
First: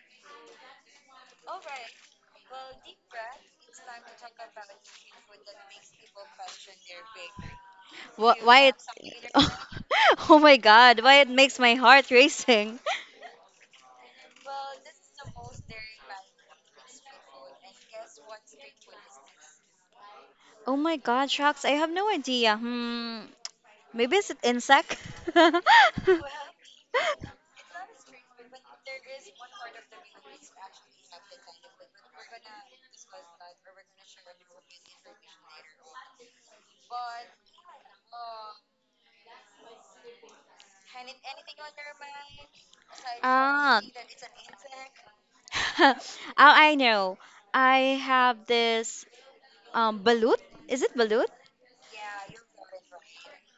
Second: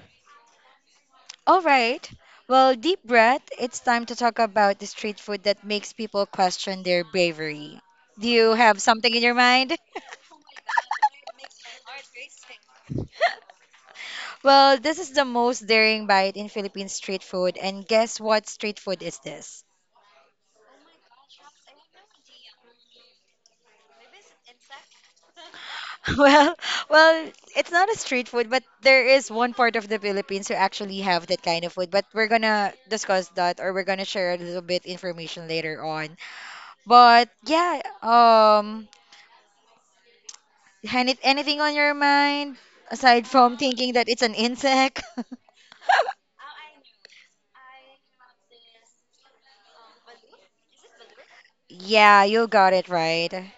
[SPEAKER 1] all right. Well, deep breath. It's time to talk about the street food that makes people question their bravery. Do
[SPEAKER 2] Wh-
[SPEAKER 1] you
[SPEAKER 2] why it
[SPEAKER 1] have something in your mind?
[SPEAKER 2] Oh my God, why it makes my heart racing.
[SPEAKER 1] Well, this is the most daring bite in Philippine street food, and guess what street food is this?
[SPEAKER 2] Oh my God, shucks, I have no idea. Hmm, maybe it's an insect?
[SPEAKER 1] Well, well, it's not a street food, but there is one part of the Philippines who actually have that kind of food. But we're gonna discuss that, or we're gonna share a little bit information later on. But yeah, um, any, anything on your mind aside from
[SPEAKER 2] Ah,
[SPEAKER 1] thinking that it's an insect?
[SPEAKER 2] oh, I know. I have this um balut. Is it balut?
[SPEAKER 1] Yeah, you got it right.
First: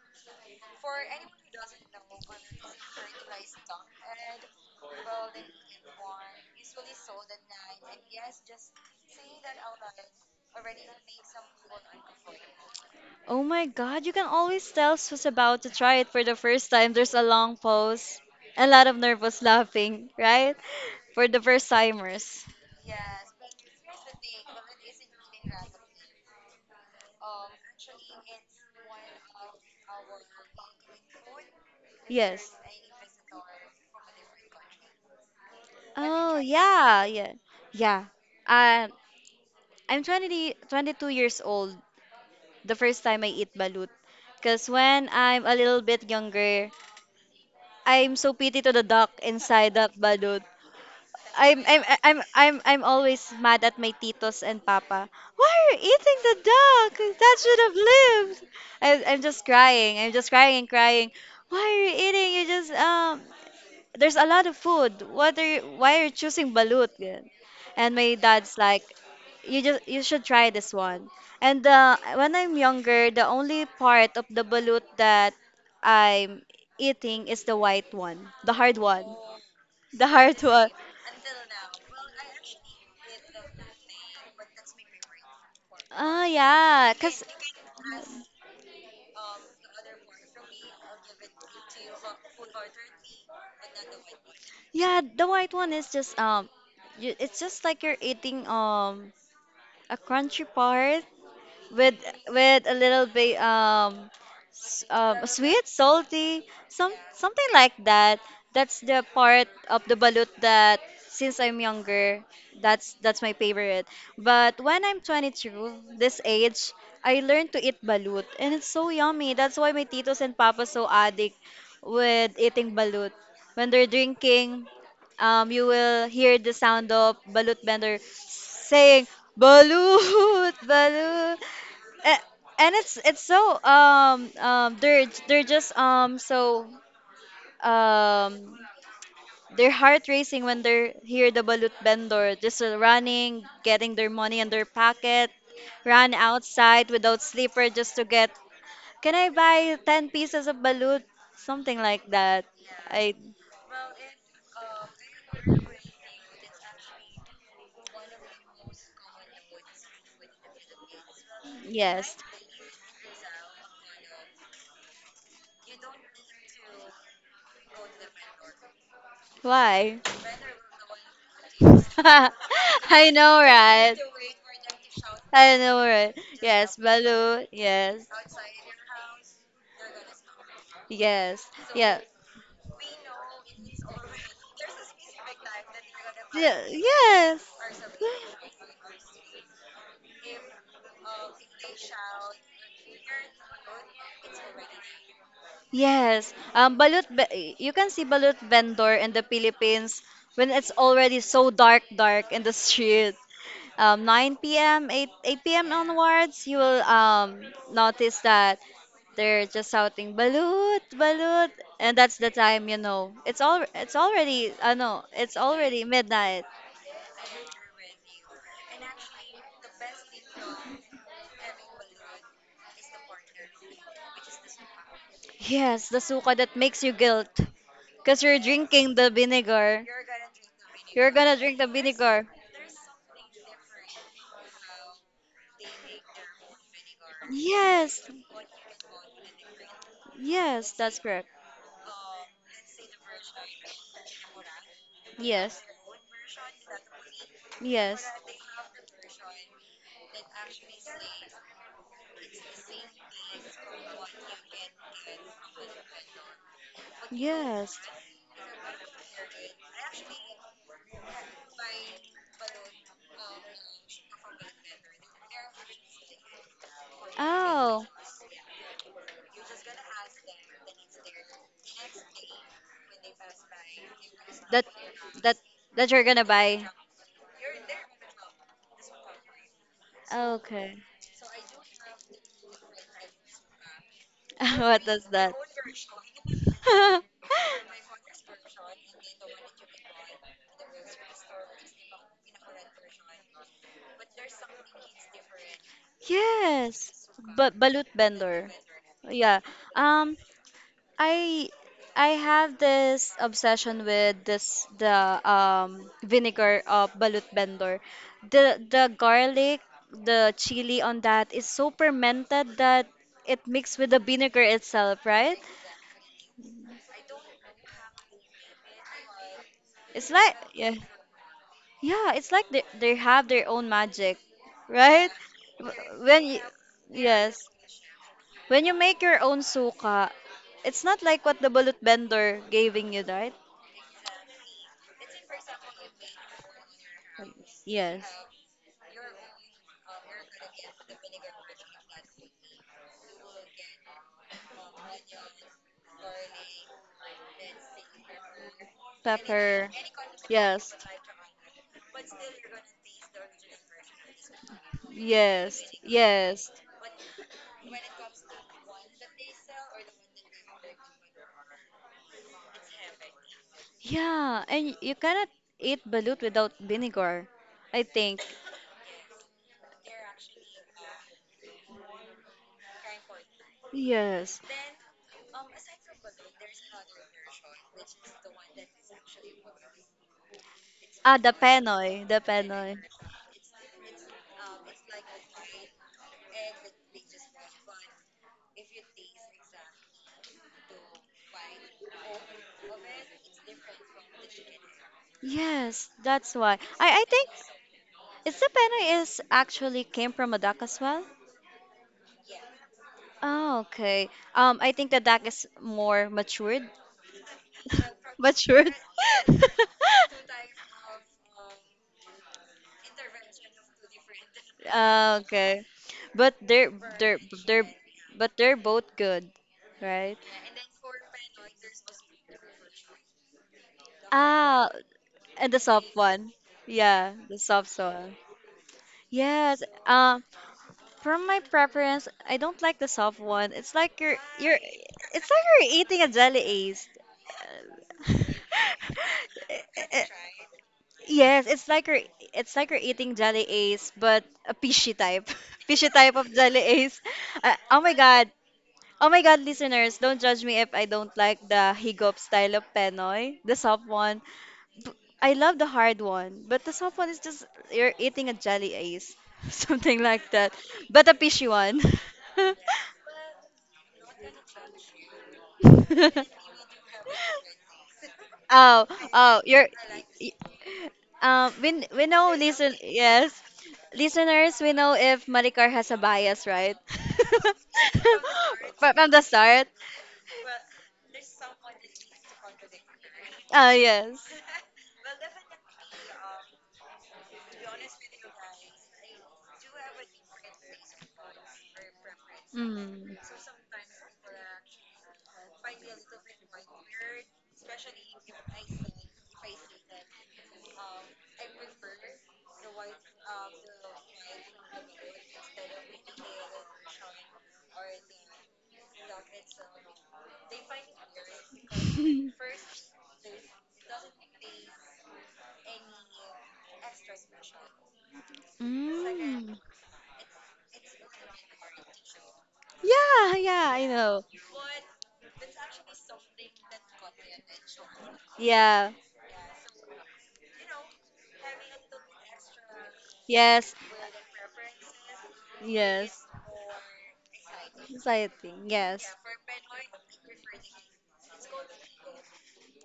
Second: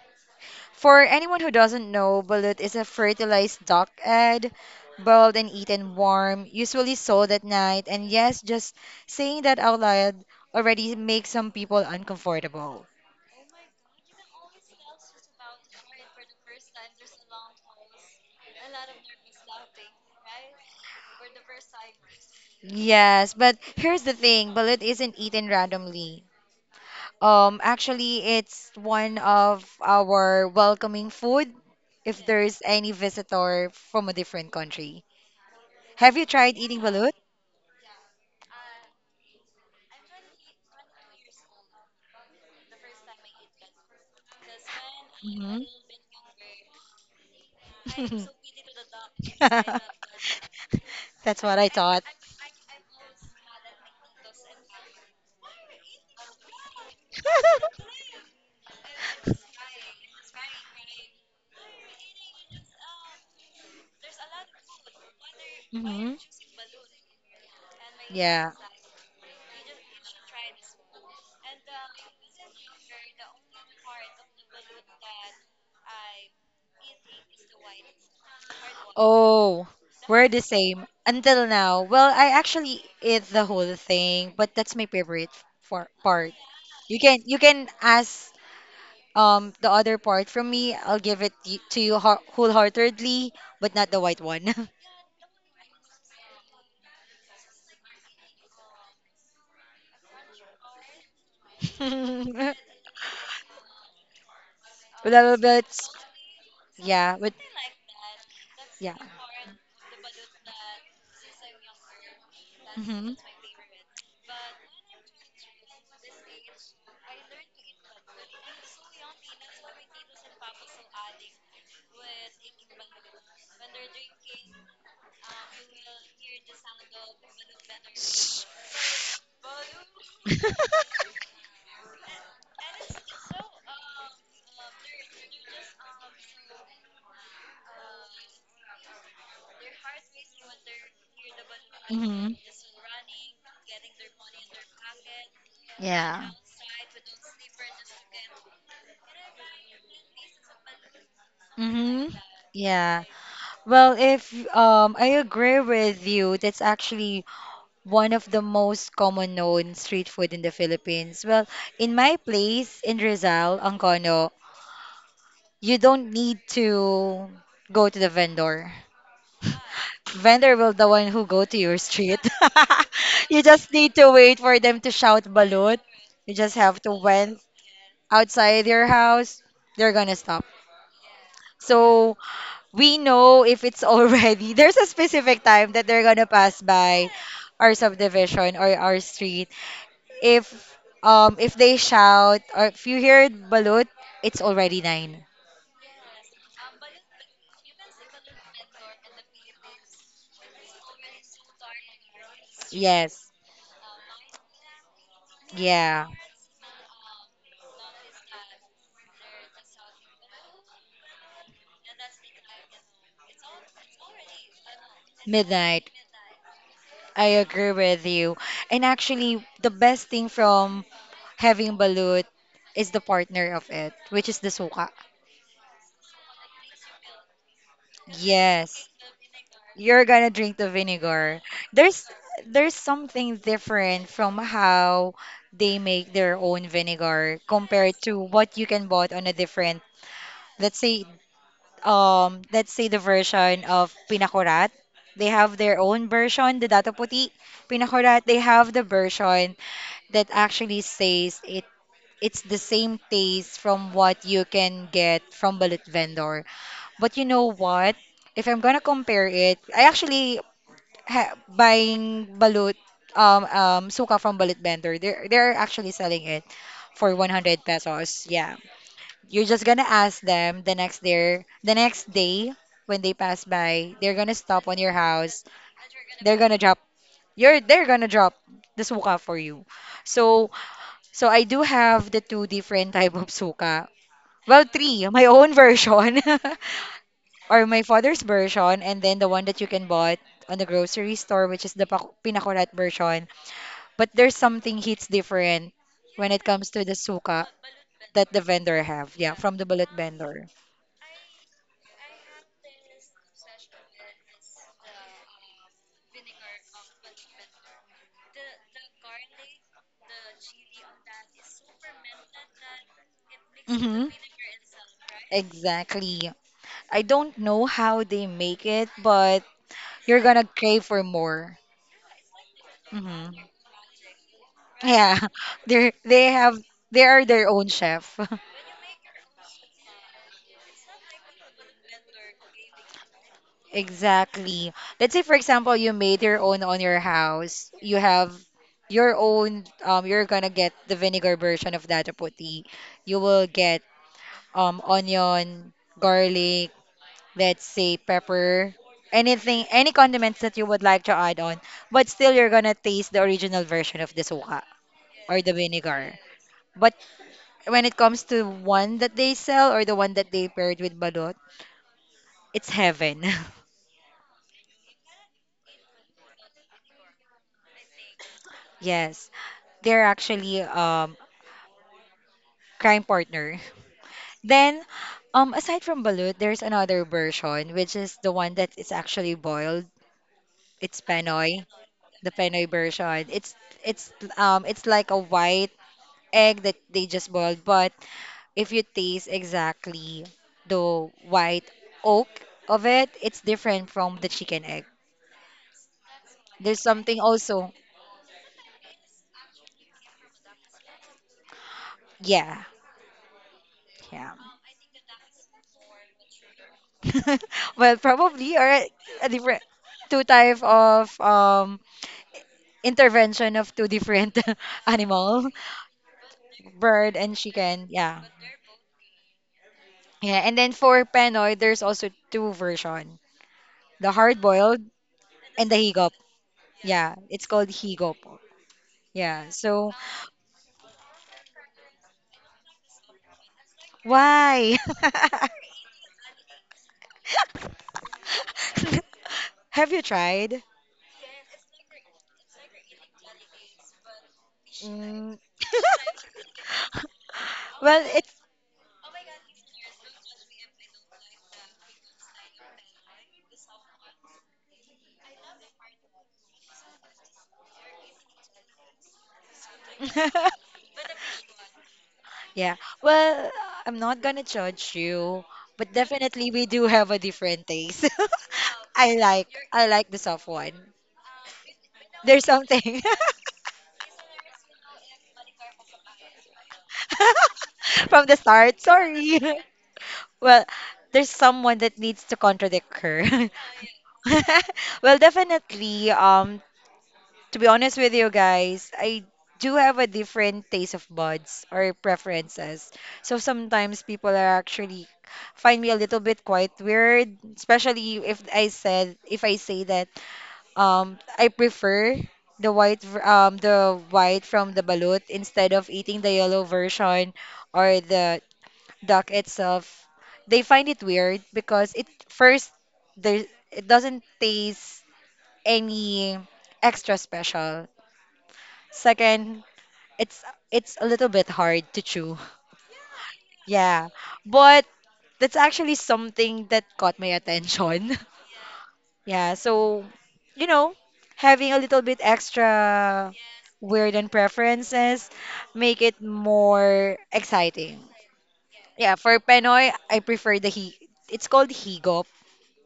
[SPEAKER 1] For anyone who doesn't know, balut is a fertilized duck egg, boiled and eaten warm, usually sold at night. And yes, just saying that out loud already makes some people uncomfortable.
[SPEAKER 2] Oh my god, you can always tell who's about to try it for the first time. There's a long pause, a lot of nervous laughing, right? For the first timers.
[SPEAKER 1] Yes, but here's the thing, balut isn't eaten randomly. Um, actually, it's one of our welcoming food if
[SPEAKER 2] Yes.
[SPEAKER 1] there's any visitor from a different country. Have you
[SPEAKER 2] Oh,
[SPEAKER 1] tried eating
[SPEAKER 2] yeah,
[SPEAKER 1] balut?
[SPEAKER 2] yeah. Yeah. Uh, I'm twenty, twenty-two years old the first time I eat balut. Because when I'm a
[SPEAKER 1] Mhm.
[SPEAKER 2] little bit younger, I'm so pity to the duck inside the balut.
[SPEAKER 1] That's what
[SPEAKER 2] I'm
[SPEAKER 1] I
[SPEAKER 2] I'm
[SPEAKER 1] thought.
[SPEAKER 2] I'm I'm I'm always mad at my titos and papa. Why are you eating the duck? That should have lived. I, I'm just crying. I'm just crying and crying. Why are you eating? You just um there's a lot of food. What are you, why are you
[SPEAKER 1] Mhm.
[SPEAKER 2] choosing balut? Gan- And my
[SPEAKER 1] Yeah.
[SPEAKER 2] dad's like, you just you should try this one. And uh, when I'm younger, the only part of the balut that I'm eating is the white one, the hard one,
[SPEAKER 1] Oh,
[SPEAKER 2] the
[SPEAKER 1] we're
[SPEAKER 2] hard
[SPEAKER 1] the
[SPEAKER 2] one.
[SPEAKER 1] same until now. Well, I actually ate the whole thing, but that's my favorite for
[SPEAKER 2] Ah,
[SPEAKER 1] part.
[SPEAKER 2] yeah,
[SPEAKER 1] You can
[SPEAKER 2] cause
[SPEAKER 1] you can ask um the other part from me. I'll give it y- to you ho- wholeheartedly, but not the white one.
[SPEAKER 2] yeah, the white one is just um, you, it's just like you're eating um a crunchy part. with with a little bit um, s-
[SPEAKER 1] A
[SPEAKER 2] um
[SPEAKER 1] little bit.
[SPEAKER 2] sweet, salty, some
[SPEAKER 1] Yeah, but
[SPEAKER 2] something like that. That's
[SPEAKER 1] yeah.
[SPEAKER 2] the part of the balut that since I'm younger, that's
[SPEAKER 1] Hmm.
[SPEAKER 2] that's my favorite. But when I'm twenty-two, this age, I learned to eat balut and it's so yummy. That's why my titos and papas so addict with eating balut. When they're drinking, um, you will hear the sound of balut vendor saying balut, balut. A- and it's it's so um um they're they're just um so um they're heart racing when they're hear the balut
[SPEAKER 1] Hmm.
[SPEAKER 2] vendor just uh, running getting their money in their pocket, run
[SPEAKER 1] Yeah.
[SPEAKER 2] outside without sleeper just to get, can I buy ten pieces of balut, something
[SPEAKER 1] Hmm.
[SPEAKER 2] like that.
[SPEAKER 1] Yeah.
[SPEAKER 2] I
[SPEAKER 1] Well, if um, I agree with you, that's actually one of the most common known street food in the Philippines. Well, in my
[SPEAKER 2] yes,
[SPEAKER 1] place in Rizal, Angono, you don't need to go to the vendor.
[SPEAKER 2] why?
[SPEAKER 1] Vendor will the one who go to your street.
[SPEAKER 2] I know,
[SPEAKER 1] You just need
[SPEAKER 2] right?
[SPEAKER 1] to wait for them to shout
[SPEAKER 2] I know,
[SPEAKER 1] balut.
[SPEAKER 2] right?
[SPEAKER 1] You just
[SPEAKER 2] Yes,
[SPEAKER 1] have to went
[SPEAKER 2] balut, yes.
[SPEAKER 1] outside your house. They're gonna stop.
[SPEAKER 2] Yes. Yeah.
[SPEAKER 1] So we know if it's already there's a specific time that they're gonna
[SPEAKER 2] Yeah,
[SPEAKER 1] pass by
[SPEAKER 2] yes.
[SPEAKER 1] our subdivision or our street. If um if they shout or if you hear balut, it's already nine.
[SPEAKER 2] Yes. Um, balut ve- you can see balut vendor in the Philippines when it's already so dark, dark in the street.
[SPEAKER 1] Yes.
[SPEAKER 2] Um, nine p m, eight, eight p m
[SPEAKER 1] Yeah.
[SPEAKER 2] onwards, you will um, notice that they're just shouting balut, balut, and that's the time you know. It's all it's already, I know, it's already
[SPEAKER 1] Midnight.
[SPEAKER 2] midnight.
[SPEAKER 1] I agree with you. And actually the best thing from having balut is the partner of it, which is the suka.
[SPEAKER 2] Yes, the suka that makes you guilt. Because you're
[SPEAKER 1] Yes,
[SPEAKER 2] drinking the vinegar.
[SPEAKER 1] you're gonna drink the
[SPEAKER 2] You're gonna
[SPEAKER 1] vinegar.
[SPEAKER 2] drink the
[SPEAKER 1] There's
[SPEAKER 2] vinegar.
[SPEAKER 1] there's something different from how they make their own vinegar compared
[SPEAKER 2] Yes,
[SPEAKER 1] to what you can bought on a different,
[SPEAKER 2] yes,
[SPEAKER 1] let's
[SPEAKER 2] that's
[SPEAKER 1] say,
[SPEAKER 2] correct.
[SPEAKER 1] um, let's say the version of pinakurat. They have
[SPEAKER 2] Yes,
[SPEAKER 1] their own version, the Dato Puti
[SPEAKER 2] yes,
[SPEAKER 1] pinakurat. They have the version that actually says it it's the same taste from what you can get from bullet vendor. But you know
[SPEAKER 2] yes.
[SPEAKER 1] what? If I'm gonna compare it, I actually ha, buying balut um um suka from balut vendor they're they're actually selling it for one hundred
[SPEAKER 2] Oh,
[SPEAKER 1] pesos, yeah. You're just gonna ask them the next day the next day when they pass by, they're gonna
[SPEAKER 2] that
[SPEAKER 1] stop on your
[SPEAKER 2] that
[SPEAKER 1] house,
[SPEAKER 2] that you're gonna
[SPEAKER 1] they're gonna
[SPEAKER 2] buy.
[SPEAKER 1] drop you're they're gonna drop the suka for you. So
[SPEAKER 2] Okay.
[SPEAKER 1] so I do have the two different type of suka, well
[SPEAKER 2] What is
[SPEAKER 1] three, my
[SPEAKER 2] that?
[SPEAKER 1] own version, or my father's version, and then the one that you can buy on the grocery store, which is the pak- pinakulat version. But there's something hits different when it comes to the
[SPEAKER 2] Yes,
[SPEAKER 1] suka
[SPEAKER 2] but balut
[SPEAKER 1] that the
[SPEAKER 2] vendor.
[SPEAKER 1] vendor have, yeah,
[SPEAKER 2] Yeah.
[SPEAKER 1] from the bullet
[SPEAKER 2] Um,
[SPEAKER 1] vendor.
[SPEAKER 2] I I have this obsession with this the um vinegar of balut bendor. The the garlic, the chili on that is so fermented that it mixed with the
[SPEAKER 1] Hmm,
[SPEAKER 2] vinegar itself, right?
[SPEAKER 1] exactly. I don't know how they make it, but
[SPEAKER 2] It's
[SPEAKER 1] you're
[SPEAKER 2] like
[SPEAKER 1] gonna
[SPEAKER 2] yeah.
[SPEAKER 1] crave for more.
[SPEAKER 2] Yeah, it's like they they have
[SPEAKER 1] Hmm,
[SPEAKER 2] their own magic, right?
[SPEAKER 1] yeah. they
[SPEAKER 2] W-
[SPEAKER 1] they
[SPEAKER 2] When you
[SPEAKER 1] have they are
[SPEAKER 2] yes,
[SPEAKER 1] their own chef.
[SPEAKER 2] when you make your own suka, it's not like what the balut bender giving you, right?
[SPEAKER 1] Exactly. Let's say, for example, you made your own on your house. You
[SPEAKER 2] Yes.
[SPEAKER 1] have your own, um, you're gonna get the vinegar version of that puti. You will get um onion, garlic, let's say pepper, anything,
[SPEAKER 2] Pepper.
[SPEAKER 1] any condiments that you
[SPEAKER 2] Yes,
[SPEAKER 1] would like to add on. But still, you're gonna taste the original version of the suka or the
[SPEAKER 2] yes,
[SPEAKER 1] vinegar.
[SPEAKER 2] yes.
[SPEAKER 1] But when it comes to one that they sell or the one that they paired with balot, it's heaven.
[SPEAKER 2] Yeah, and you cannot eat balut without vinegar, I think.
[SPEAKER 1] Yes, they're actually um crime partner.
[SPEAKER 2] Yes.
[SPEAKER 1] Then, um, aside from balut, there's another version, which is the one that is actually boiled. It's
[SPEAKER 2] Ah, the
[SPEAKER 1] penoy,
[SPEAKER 2] penoy, the
[SPEAKER 1] the penoy
[SPEAKER 2] penoy.
[SPEAKER 1] version. It's it's um it's like a white egg that they just boiled, but if you taste exactly the white oak of it, it's different from the chicken egg.
[SPEAKER 2] Yes, that's why.
[SPEAKER 1] There's
[SPEAKER 2] I, I
[SPEAKER 1] something
[SPEAKER 2] think
[SPEAKER 1] also,
[SPEAKER 2] is the penoy is actually came from a duck as well.
[SPEAKER 1] yeah,
[SPEAKER 2] Oh, okay.
[SPEAKER 1] yeah.
[SPEAKER 2] Um, I think the duck is more matured.
[SPEAKER 1] Well, probably, or
[SPEAKER 2] Matured.
[SPEAKER 1] a a different two type of um intervention of two different
[SPEAKER 2] Ah,
[SPEAKER 1] animal,
[SPEAKER 2] okay. But they're
[SPEAKER 1] bird
[SPEAKER 2] they're
[SPEAKER 1] and
[SPEAKER 2] they're
[SPEAKER 1] chicken. Yeah.
[SPEAKER 2] but they're both good, right?
[SPEAKER 1] Yeah, and then for Penoy, there's also two version, the hard
[SPEAKER 2] Ah,
[SPEAKER 1] boiled
[SPEAKER 2] and the
[SPEAKER 1] and the
[SPEAKER 2] soft
[SPEAKER 1] higop.
[SPEAKER 2] one. Yeah,
[SPEAKER 1] Yeah,
[SPEAKER 2] the
[SPEAKER 1] it's called
[SPEAKER 2] soft
[SPEAKER 1] higop.
[SPEAKER 2] one.
[SPEAKER 1] Yeah.
[SPEAKER 2] Yes.
[SPEAKER 1] So
[SPEAKER 2] Uh, from my preference, I don't like the soft one. It's like you're you're
[SPEAKER 1] why?
[SPEAKER 2] it's like you're eating a jelly ace.
[SPEAKER 1] Have you tried?
[SPEAKER 2] Yes, it's like you're it's like you're eating jelly ace, but a fishy type.
[SPEAKER 1] Mm,
[SPEAKER 2] Fishy type of jelly ace. Uh, oh my
[SPEAKER 1] well,
[SPEAKER 2] God, oh my God, listeners, don't judge me if I don't like the higop style of penoy, the soft one. B- I love the hard one, but the soft one is just you're eating a jelly ace, something like
[SPEAKER 1] it's
[SPEAKER 2] that. But a fishy one.
[SPEAKER 1] Yeah. Well, I'm not gonna judge you, but definitely we do have a different taste.
[SPEAKER 2] Oh,
[SPEAKER 1] I
[SPEAKER 2] oh,
[SPEAKER 1] like
[SPEAKER 2] you're.
[SPEAKER 1] I like the
[SPEAKER 2] y-
[SPEAKER 1] soft one.
[SPEAKER 2] Um, we, we know,
[SPEAKER 1] There's
[SPEAKER 2] listen,
[SPEAKER 1] something
[SPEAKER 2] yes. Listeners, we know if Maricar has a bias, right?
[SPEAKER 1] from the start.
[SPEAKER 2] From the
[SPEAKER 1] Sorry.
[SPEAKER 2] start.
[SPEAKER 1] Well, there's someone that needs to contradict her.
[SPEAKER 2] Ah, yes.
[SPEAKER 1] Well, definitely. Um, To be honest with you guys, I do have a different taste of buds or preferences.
[SPEAKER 2] Mm.
[SPEAKER 1] So sometimes people are actually find me a little bit quite weird, especially if I said if I say that um I prefer the white ver- um the white from the balut instead of eating the yellow version or the duck itself. They find it weird because it first there it doesn't taste any extra special.
[SPEAKER 2] Mm.
[SPEAKER 1] Second, it's it's a little bit hard to chew.
[SPEAKER 2] Yeah, yeah, I
[SPEAKER 1] Yeah.
[SPEAKER 2] know.
[SPEAKER 1] But that's actually something that caught my attention.
[SPEAKER 2] Yeah,
[SPEAKER 1] Yeah, so you know, having a little bit extra
[SPEAKER 2] yes,
[SPEAKER 1] weird and preferences make it
[SPEAKER 2] yes.
[SPEAKER 1] more exciting.
[SPEAKER 2] Society, yes.
[SPEAKER 1] Yeah, for Penoy, I prefer the he it's called Higop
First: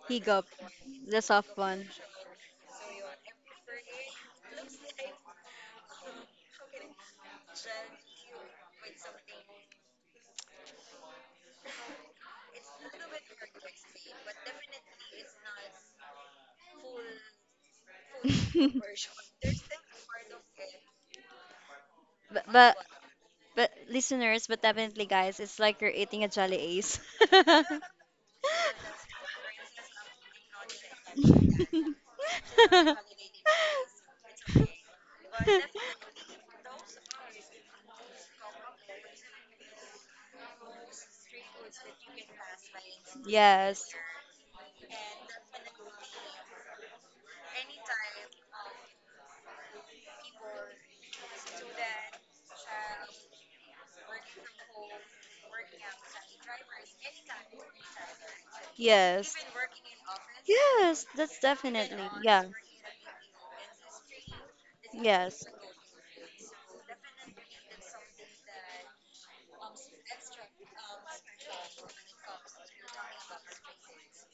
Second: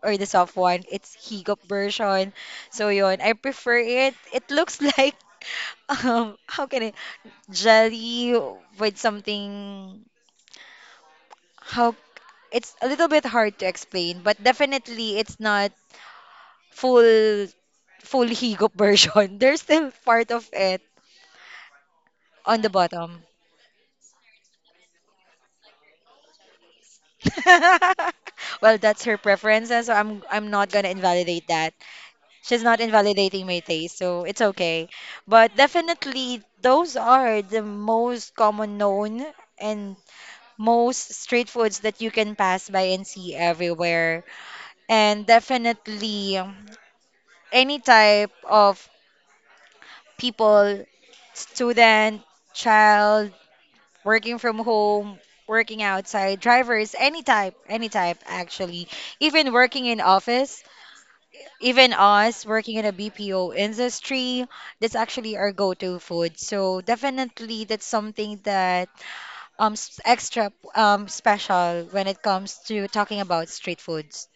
[SPEAKER 1] or
[SPEAKER 2] He
[SPEAKER 1] the
[SPEAKER 2] got
[SPEAKER 1] soft one. It's
[SPEAKER 2] the soft
[SPEAKER 1] Higop
[SPEAKER 2] one.
[SPEAKER 1] version. So yun, I prefer it. It looks like um how can I jelly with something how it's a little bit hard to explain but definitely it's not full full higop
[SPEAKER 2] but,
[SPEAKER 1] version there's still part of it on the
[SPEAKER 2] but
[SPEAKER 1] bottom
[SPEAKER 2] but listeners, but definitely guys, it's like you're eating a jelly ace.
[SPEAKER 1] well that's her preference and so i'm i'm not gonna invalidate that. She's not invalidating my taste so it's okay, but definitely those are the most common known and most street foods that you can pass by and see
[SPEAKER 2] Yes.
[SPEAKER 1] everywhere. And definitely any type of people, student, child, working from home, working outside, drivers, any type, any type actually,
[SPEAKER 2] Yes.
[SPEAKER 1] even working in office,
[SPEAKER 2] Yes, that's
[SPEAKER 1] even
[SPEAKER 2] definitely.
[SPEAKER 1] us
[SPEAKER 2] Yeah.
[SPEAKER 1] working in a B P O industry, that's actually
[SPEAKER 2] Yes.
[SPEAKER 1] our go-to food. So definitely that's something that um s- extra um special when it comes to talking about street foods.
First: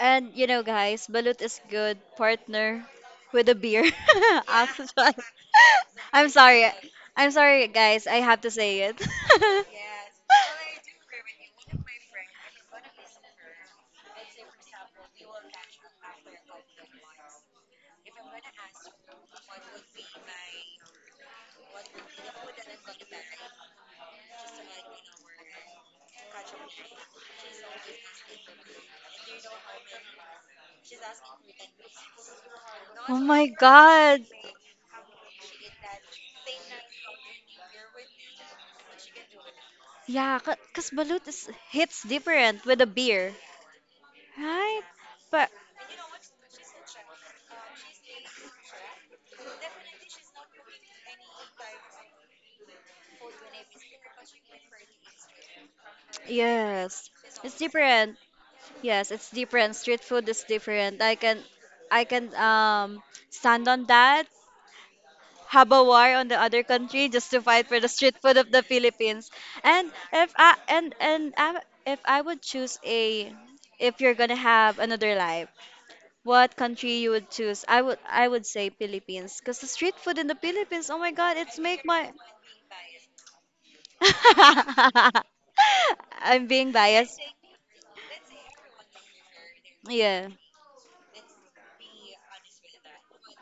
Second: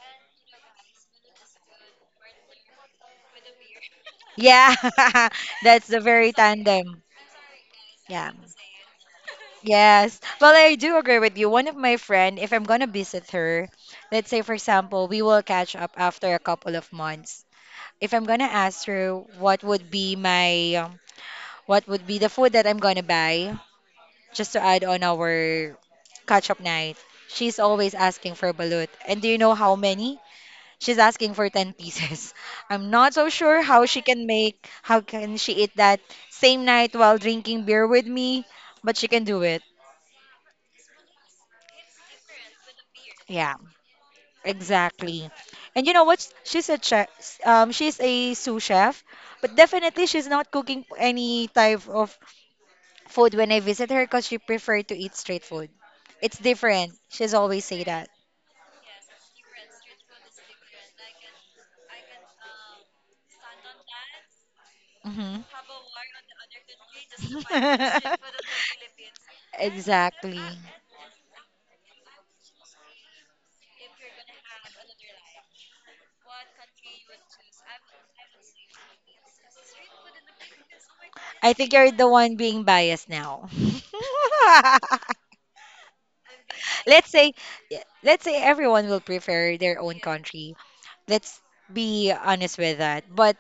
[SPEAKER 2] And you know, guys, balut is good partner with a beer. I'm
[SPEAKER 1] Yeah,
[SPEAKER 2] so sorry.
[SPEAKER 1] that's the
[SPEAKER 2] I'm
[SPEAKER 1] very
[SPEAKER 2] sorry.
[SPEAKER 1] tandem.
[SPEAKER 2] I'm sorry, guys. I
[SPEAKER 1] Yeah.
[SPEAKER 2] have to say it.
[SPEAKER 1] Yes. Well, I do agree with you. One of my friend, if I'm gonna visit her, let's say for example, we will catch up after a couple of months. If I'm gonna ask her what would be my um, what would be the food that I'm gonna buy, just to add on our catch up night, she's always asking for balut. And do you know how many? She's asking for ten pieces. I'm not
[SPEAKER 2] Oh
[SPEAKER 1] so
[SPEAKER 2] my
[SPEAKER 1] sure how she
[SPEAKER 2] God.
[SPEAKER 1] can make, how can she eat that same night while drinking beer with me, but she can do it.
[SPEAKER 2] Yeah, because balut is, hits different with a beer,
[SPEAKER 1] Yeah.
[SPEAKER 2] right?
[SPEAKER 1] Exactly.
[SPEAKER 2] But
[SPEAKER 1] And you know what? She's a chef. Um, she's a sous chef, but definitely she's not cooking any type of food when I visit her because she prefer to eat street food. It's different.
[SPEAKER 2] yes,
[SPEAKER 1] She's
[SPEAKER 2] it's
[SPEAKER 1] always say that.
[SPEAKER 2] different. Yes, it's different. Street food is different. I can, I can um stand on that.
[SPEAKER 1] Hmm.
[SPEAKER 2] Have a war on the other country just to fight for the street food of the Philippines. And if
[SPEAKER 1] Exactly.
[SPEAKER 2] I and and I, if I would choose a, if you're gonna have another life, what country you would choose? I would I would say Philippines, because the street food in the Philippines, oh my God,
[SPEAKER 1] I
[SPEAKER 2] it's
[SPEAKER 1] think
[SPEAKER 2] make
[SPEAKER 1] you're the
[SPEAKER 2] my
[SPEAKER 1] one being biased now.
[SPEAKER 2] I'm being
[SPEAKER 1] Let's
[SPEAKER 2] biased.
[SPEAKER 1] say, let's say everyone will prefer their own
[SPEAKER 2] Yeah.
[SPEAKER 1] country. Let's be honest with that. But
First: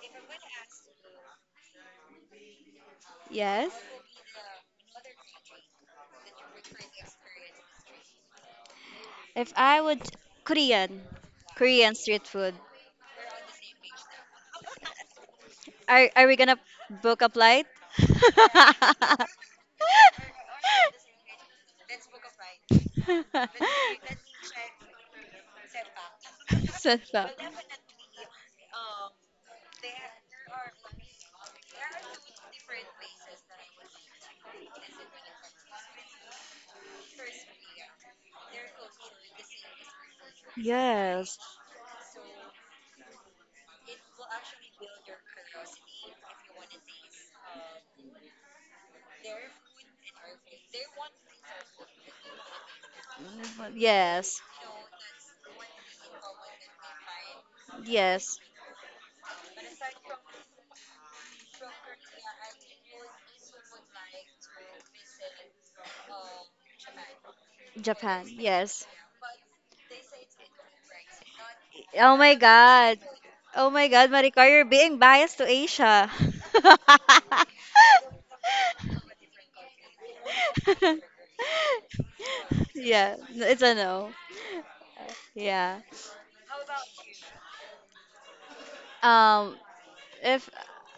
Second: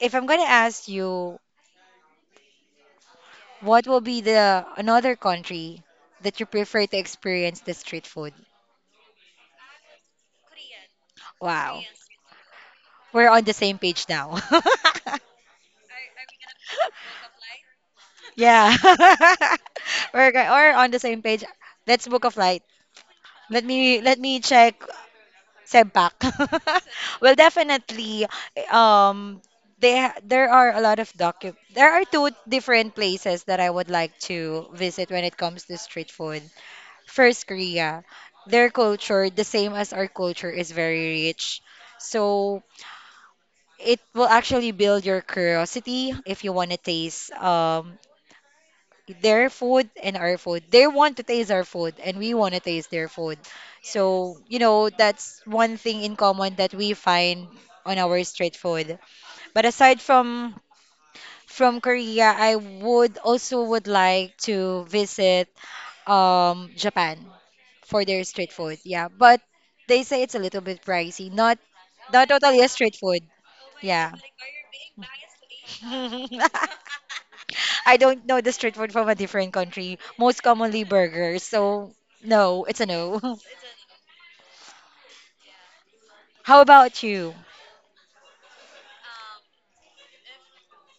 [SPEAKER 1] if I'm going to ask you,
[SPEAKER 2] Yes.
[SPEAKER 1] what will be the another country that you prefer to experience the street food?
[SPEAKER 2] If I would Korean,
[SPEAKER 1] Wow.
[SPEAKER 2] Korean street food.
[SPEAKER 1] We're on the same page now.
[SPEAKER 2] Are are we gonna book a flight?
[SPEAKER 1] Yeah. We're go- we're on the same page. Let's book a flight. Let me let me check Sempak.
[SPEAKER 2] Setup.
[SPEAKER 1] Well, definitely um they ha- there are a lot of docu there are two different places that I would like to visit when it comes to street food. First, Korea. Their culture, the same as our culture, is very
[SPEAKER 2] Yes.
[SPEAKER 1] rich. So it will actually build your curiosity if you want to taste um, their food and our food. They want to taste our food and we want to taste their food. So,
[SPEAKER 2] Yes.
[SPEAKER 1] you know, that's one thing in common that we find on our
[SPEAKER 2] Yes.
[SPEAKER 1] street food. But aside from from Korea, I would also would like to visit um Japan for their
[SPEAKER 2] Japan.
[SPEAKER 1] street food.
[SPEAKER 2] Yes.
[SPEAKER 1] Yeah, but they say it's a little bit pricey. Not
[SPEAKER 2] Oh
[SPEAKER 1] not
[SPEAKER 2] my
[SPEAKER 1] totally a street
[SPEAKER 2] God.
[SPEAKER 1] food.
[SPEAKER 2] Oh my
[SPEAKER 1] Yeah.
[SPEAKER 2] God, Maricar, you're being biased to Asia.
[SPEAKER 1] I don't know the street food from a different country. Most commonly burgers. So no, it's a
[SPEAKER 2] Yeah,
[SPEAKER 1] no.
[SPEAKER 2] it's a no. Yeah.
[SPEAKER 1] How about you?
[SPEAKER 2] Um, if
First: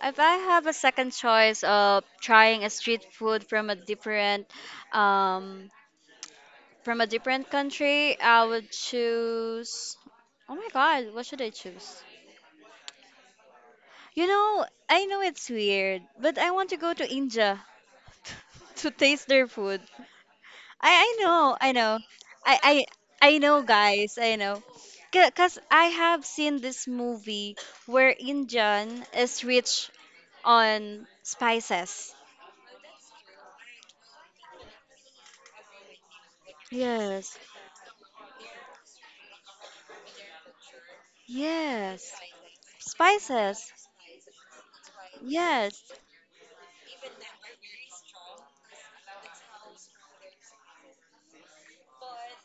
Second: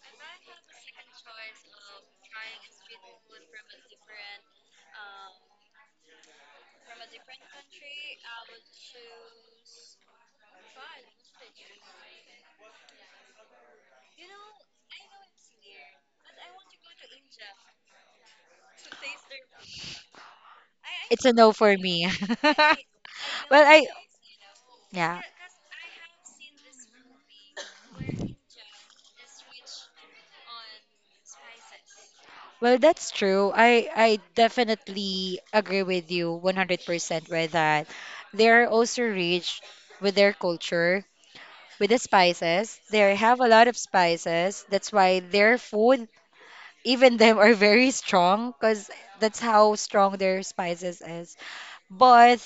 [SPEAKER 2] if I have a second choice of trying a street food from a different um from a different country, I would choose. Oh my God, what should I choose? You know, I know it's weird, but I want to go to India. To taste their food. I I
[SPEAKER 1] It's a no
[SPEAKER 2] know, I
[SPEAKER 1] for
[SPEAKER 2] know.
[SPEAKER 1] me.
[SPEAKER 2] I I I know
[SPEAKER 1] Well, I
[SPEAKER 2] guys, I know.
[SPEAKER 1] yeah.
[SPEAKER 2] Cuz I have seen this movie where Indian is rich on spices.
[SPEAKER 1] Well, that's true. I I definitely agree with you one hundred percent
[SPEAKER 2] Yes.
[SPEAKER 1] with that. They're also rich with their culture, with the
[SPEAKER 2] Yes.
[SPEAKER 1] spices. They have a lot
[SPEAKER 2] Spices.
[SPEAKER 1] of spices. That's why their
[SPEAKER 2] Yes.
[SPEAKER 1] food, even them, are very strong because that's how strong their spices is. But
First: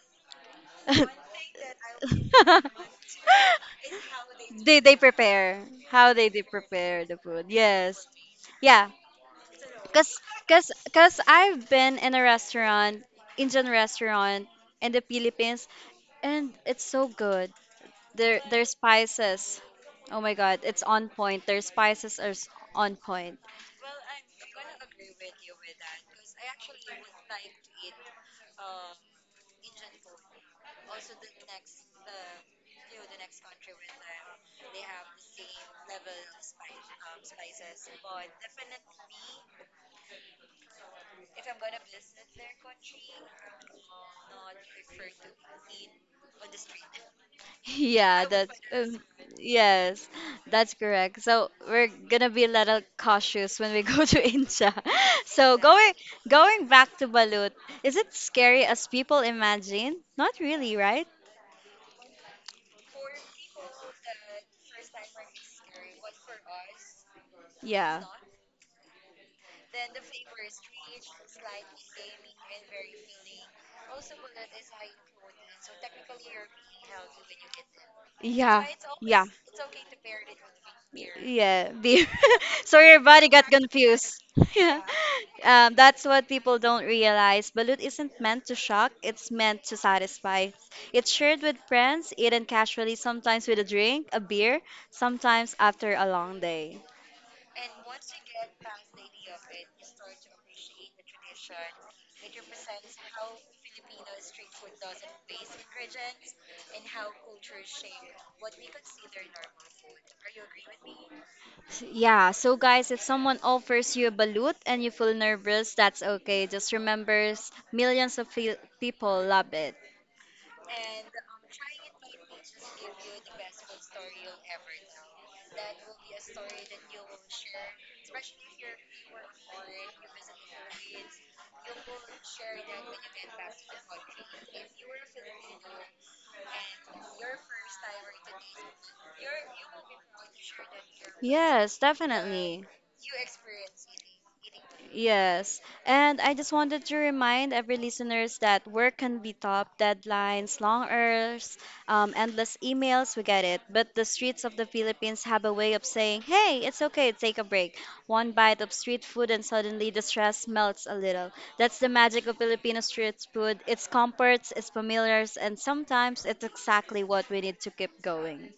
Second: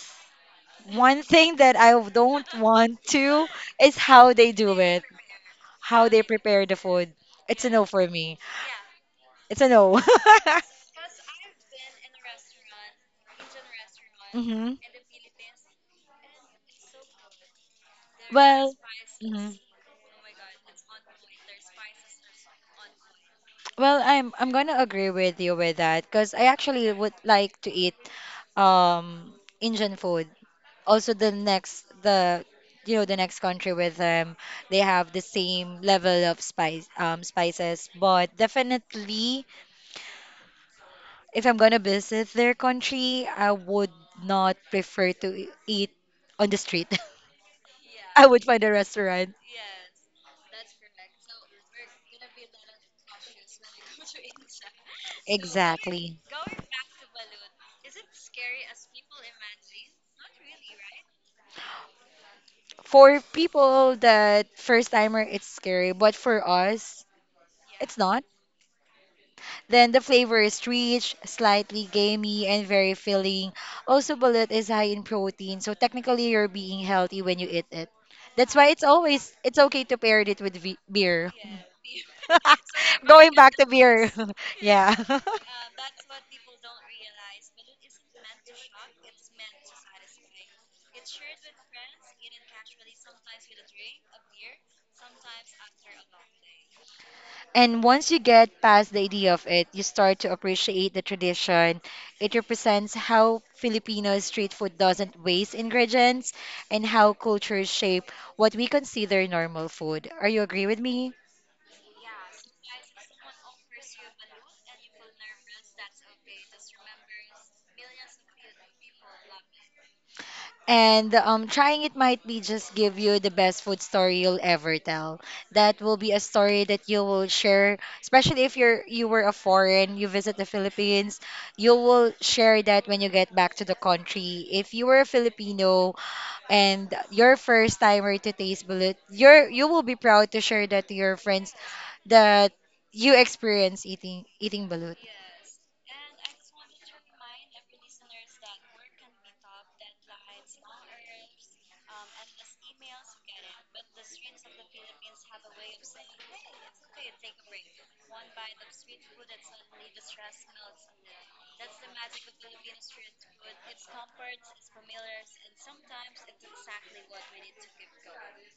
[SPEAKER 1] one thing that I don't want to is how they do
[SPEAKER 2] they they
[SPEAKER 1] it,
[SPEAKER 2] prepare
[SPEAKER 1] how
[SPEAKER 2] how
[SPEAKER 1] they
[SPEAKER 2] they, they
[SPEAKER 1] prepare the
[SPEAKER 2] prepare
[SPEAKER 1] food.
[SPEAKER 2] the food.
[SPEAKER 1] It's a no for
[SPEAKER 2] Yes.
[SPEAKER 1] me.
[SPEAKER 2] Yeah,
[SPEAKER 1] It's a no.
[SPEAKER 2] Cause, cause, cause I've been in a restaurant, Indian restaurant
[SPEAKER 1] Mhm.
[SPEAKER 2] in the Philippines, and it's so good. Their their
[SPEAKER 1] Well, mhm.
[SPEAKER 2] spices, oh my God, it's on point. Their spices are s- on point.
[SPEAKER 1] Well, I'm I'm gonna agree with you with that because I actually would like to eat um Indian food. Also, the next the you know the next country with them, they have the same level of spice um spices. But definitely, if I'm gonna visit their country, I would not prefer to e-, eat on the street.
[SPEAKER 2] Yeah,
[SPEAKER 1] I would
[SPEAKER 2] that's
[SPEAKER 1] find a
[SPEAKER 2] um,
[SPEAKER 1] restaurant.
[SPEAKER 2] yes, that's correct. So we're gonna be a little cautious when we go to India. So going
[SPEAKER 1] Exactly.
[SPEAKER 2] going back to balut, is it scary as people imagine? Not really, right?
[SPEAKER 1] For people that first timer, it's scary, but for us, it's
[SPEAKER 2] Yeah.
[SPEAKER 1] not. Then the flavor is rich, slightly gamey, and very filling. Also, bullet is high in protein, so technically you're being healthy when you eat it. That's
[SPEAKER 2] Yeah,
[SPEAKER 1] why it's
[SPEAKER 2] yeah.
[SPEAKER 1] always it's okay to pair it with vi- beer.
[SPEAKER 2] Yeah, beer. So your body
[SPEAKER 1] Going
[SPEAKER 2] got
[SPEAKER 1] back to beer,
[SPEAKER 2] confused. Yeah.
[SPEAKER 1] yeah.
[SPEAKER 2] Um, that's what people don't realize. Balut isn't meant to shock, it's meant to satisfy. It's shared with friends, eaten casually, sometimes with a drink, a beer, sometimes after a long day.
[SPEAKER 1] And once you get past the idea of it, you start to appreciate the tradition. It represents how Filipino street food doesn't waste ingredients and how cultures shape what we consider normal food. Are you agree with me?
[SPEAKER 2] Yeah, so guys, if someone offers you a balut and you feel nervous, that's okay. Just remember, s- millions of fe- people love it.
[SPEAKER 1] And um, trying it might be just give you the best food story you'll ever tell. That will be a story that you will share, especially if you're you were a foreign, you visit the Philippines, you will share that when you get back to the country. If you were a Filipino, and your first timer to taste balut, you're you will be proud to share that to your friends
[SPEAKER 2] Yes,
[SPEAKER 1] that
[SPEAKER 2] definitely.
[SPEAKER 1] you experience eating eating balut.
[SPEAKER 2] Yes. And I just wanted to remind every listeners that work can be tough, deadlines, long hours, um, endless emails, we get it. But the streets of the Philippines have a way of saying, hey, it's okay, take a break. One bite of street food and suddenly the stress melts a little. That's the magic of Filipino street food. It's comforts, it's familiars, and sometimes it's exactly what we need to keep going.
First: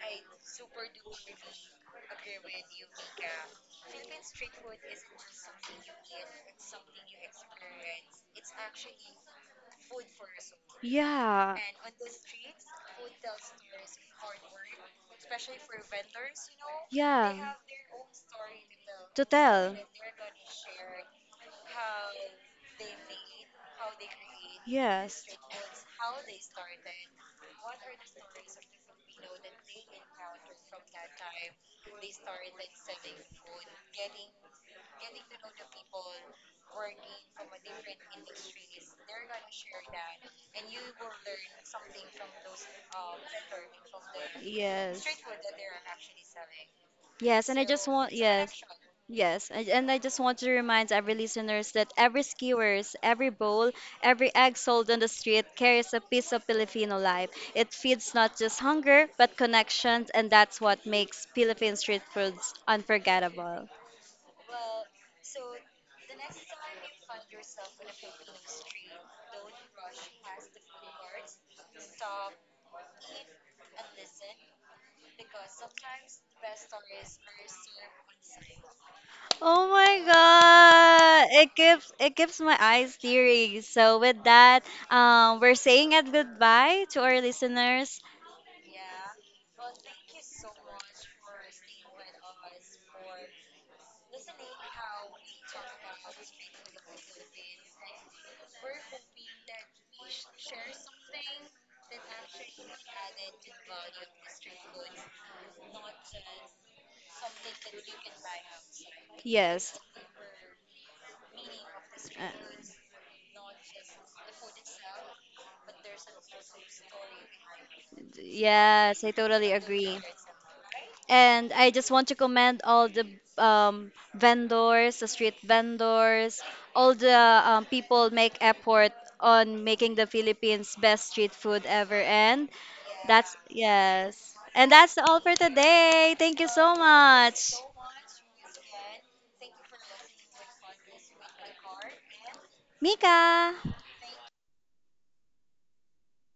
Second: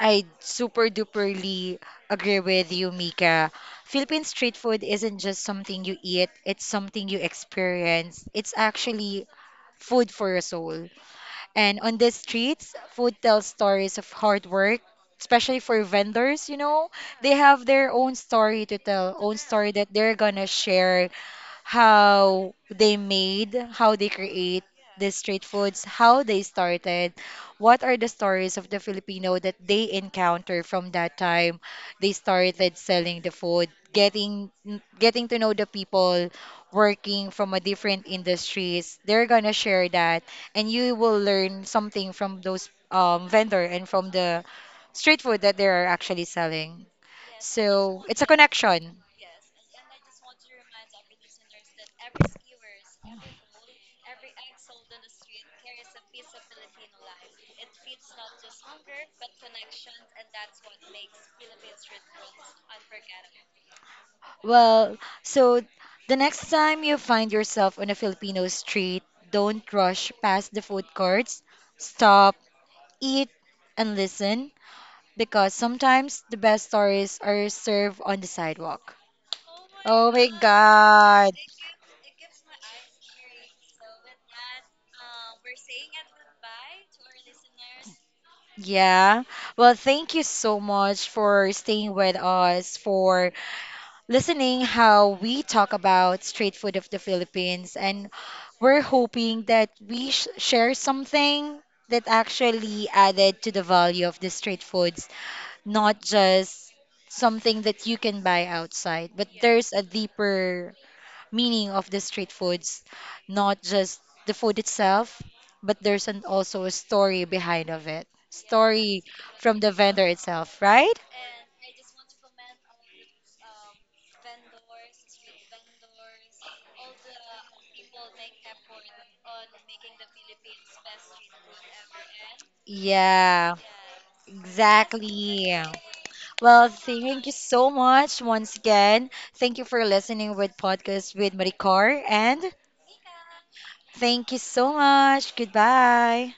[SPEAKER 1] I super duperly agree with you, Mika. Philippine street food isn't just something you eat, it's something you experience. It's actually food for your soul.
[SPEAKER 2] Yeah.
[SPEAKER 1] And on the streets, food tells stories of hard work, especially for vendors, you know. They
[SPEAKER 2] Yeah.
[SPEAKER 1] have their own story to tell,
[SPEAKER 2] To
[SPEAKER 1] own story
[SPEAKER 2] tell.
[SPEAKER 1] that they're gonna share how they made, how they create the
[SPEAKER 2] Yes.
[SPEAKER 1] street foods, how they started, what are the stories of the Filipino that they encounter from that time they started selling the food, getting getting to know the people working from a different industries. They're gonna share that, and you will learn something from those um, vendor and from the
[SPEAKER 2] Yes.
[SPEAKER 1] street food that they are actually selling.
[SPEAKER 2] Yes, and I just
[SPEAKER 1] So
[SPEAKER 2] want
[SPEAKER 1] it's a
[SPEAKER 2] yes.
[SPEAKER 1] connection.
[SPEAKER 2] Yes, and and I just want to remind every listeners that every skewers, every bowl, every egg sold on the street carries a piece of Filipino life. It feeds not just hunger, but connections, and that's what makes Philippine street foods unforgettable.
[SPEAKER 1] Well, so the next time you find yourself on a Filipino street, don't rush past the food courts. Stop, eat, and listen because sometimes the best stories are served on the sidewalk.
[SPEAKER 2] Oh
[SPEAKER 1] Oh my
[SPEAKER 2] my god!
[SPEAKER 1] God.
[SPEAKER 2] It gives it gives my eyes teary. So with that, um, we're saying a goodbye to our listeners.
[SPEAKER 1] Yeah. Well, thank you so much for staying with us, for listening how we talk about street food of the Philippines. And we're hoping that we sh share something that actually added to the value of the street foods, not just something that you can buy outside, but there's
[SPEAKER 2] Yes.
[SPEAKER 1] a deeper meaning of the
[SPEAKER 2] Uh,
[SPEAKER 1] street foods, not just the food itself, but there's an, also a story behind of it. Story
[SPEAKER 2] yes, I totally
[SPEAKER 1] from the
[SPEAKER 2] agree.
[SPEAKER 1] vendor itself, right?
[SPEAKER 2] And I just want to commend all the um, vendors, the street vendors, all the um, people make effort on making the Philippines best street food ever. And that's,
[SPEAKER 1] Yeah,
[SPEAKER 2] yes. And that's all for
[SPEAKER 1] exactly.
[SPEAKER 2] today. Thank you
[SPEAKER 1] Well,
[SPEAKER 2] so
[SPEAKER 1] thank you
[SPEAKER 2] much.
[SPEAKER 1] so much once again. Thank you for listening with podcast with Maricar and
[SPEAKER 2] Mika!
[SPEAKER 1] thank you so much. Goodbye.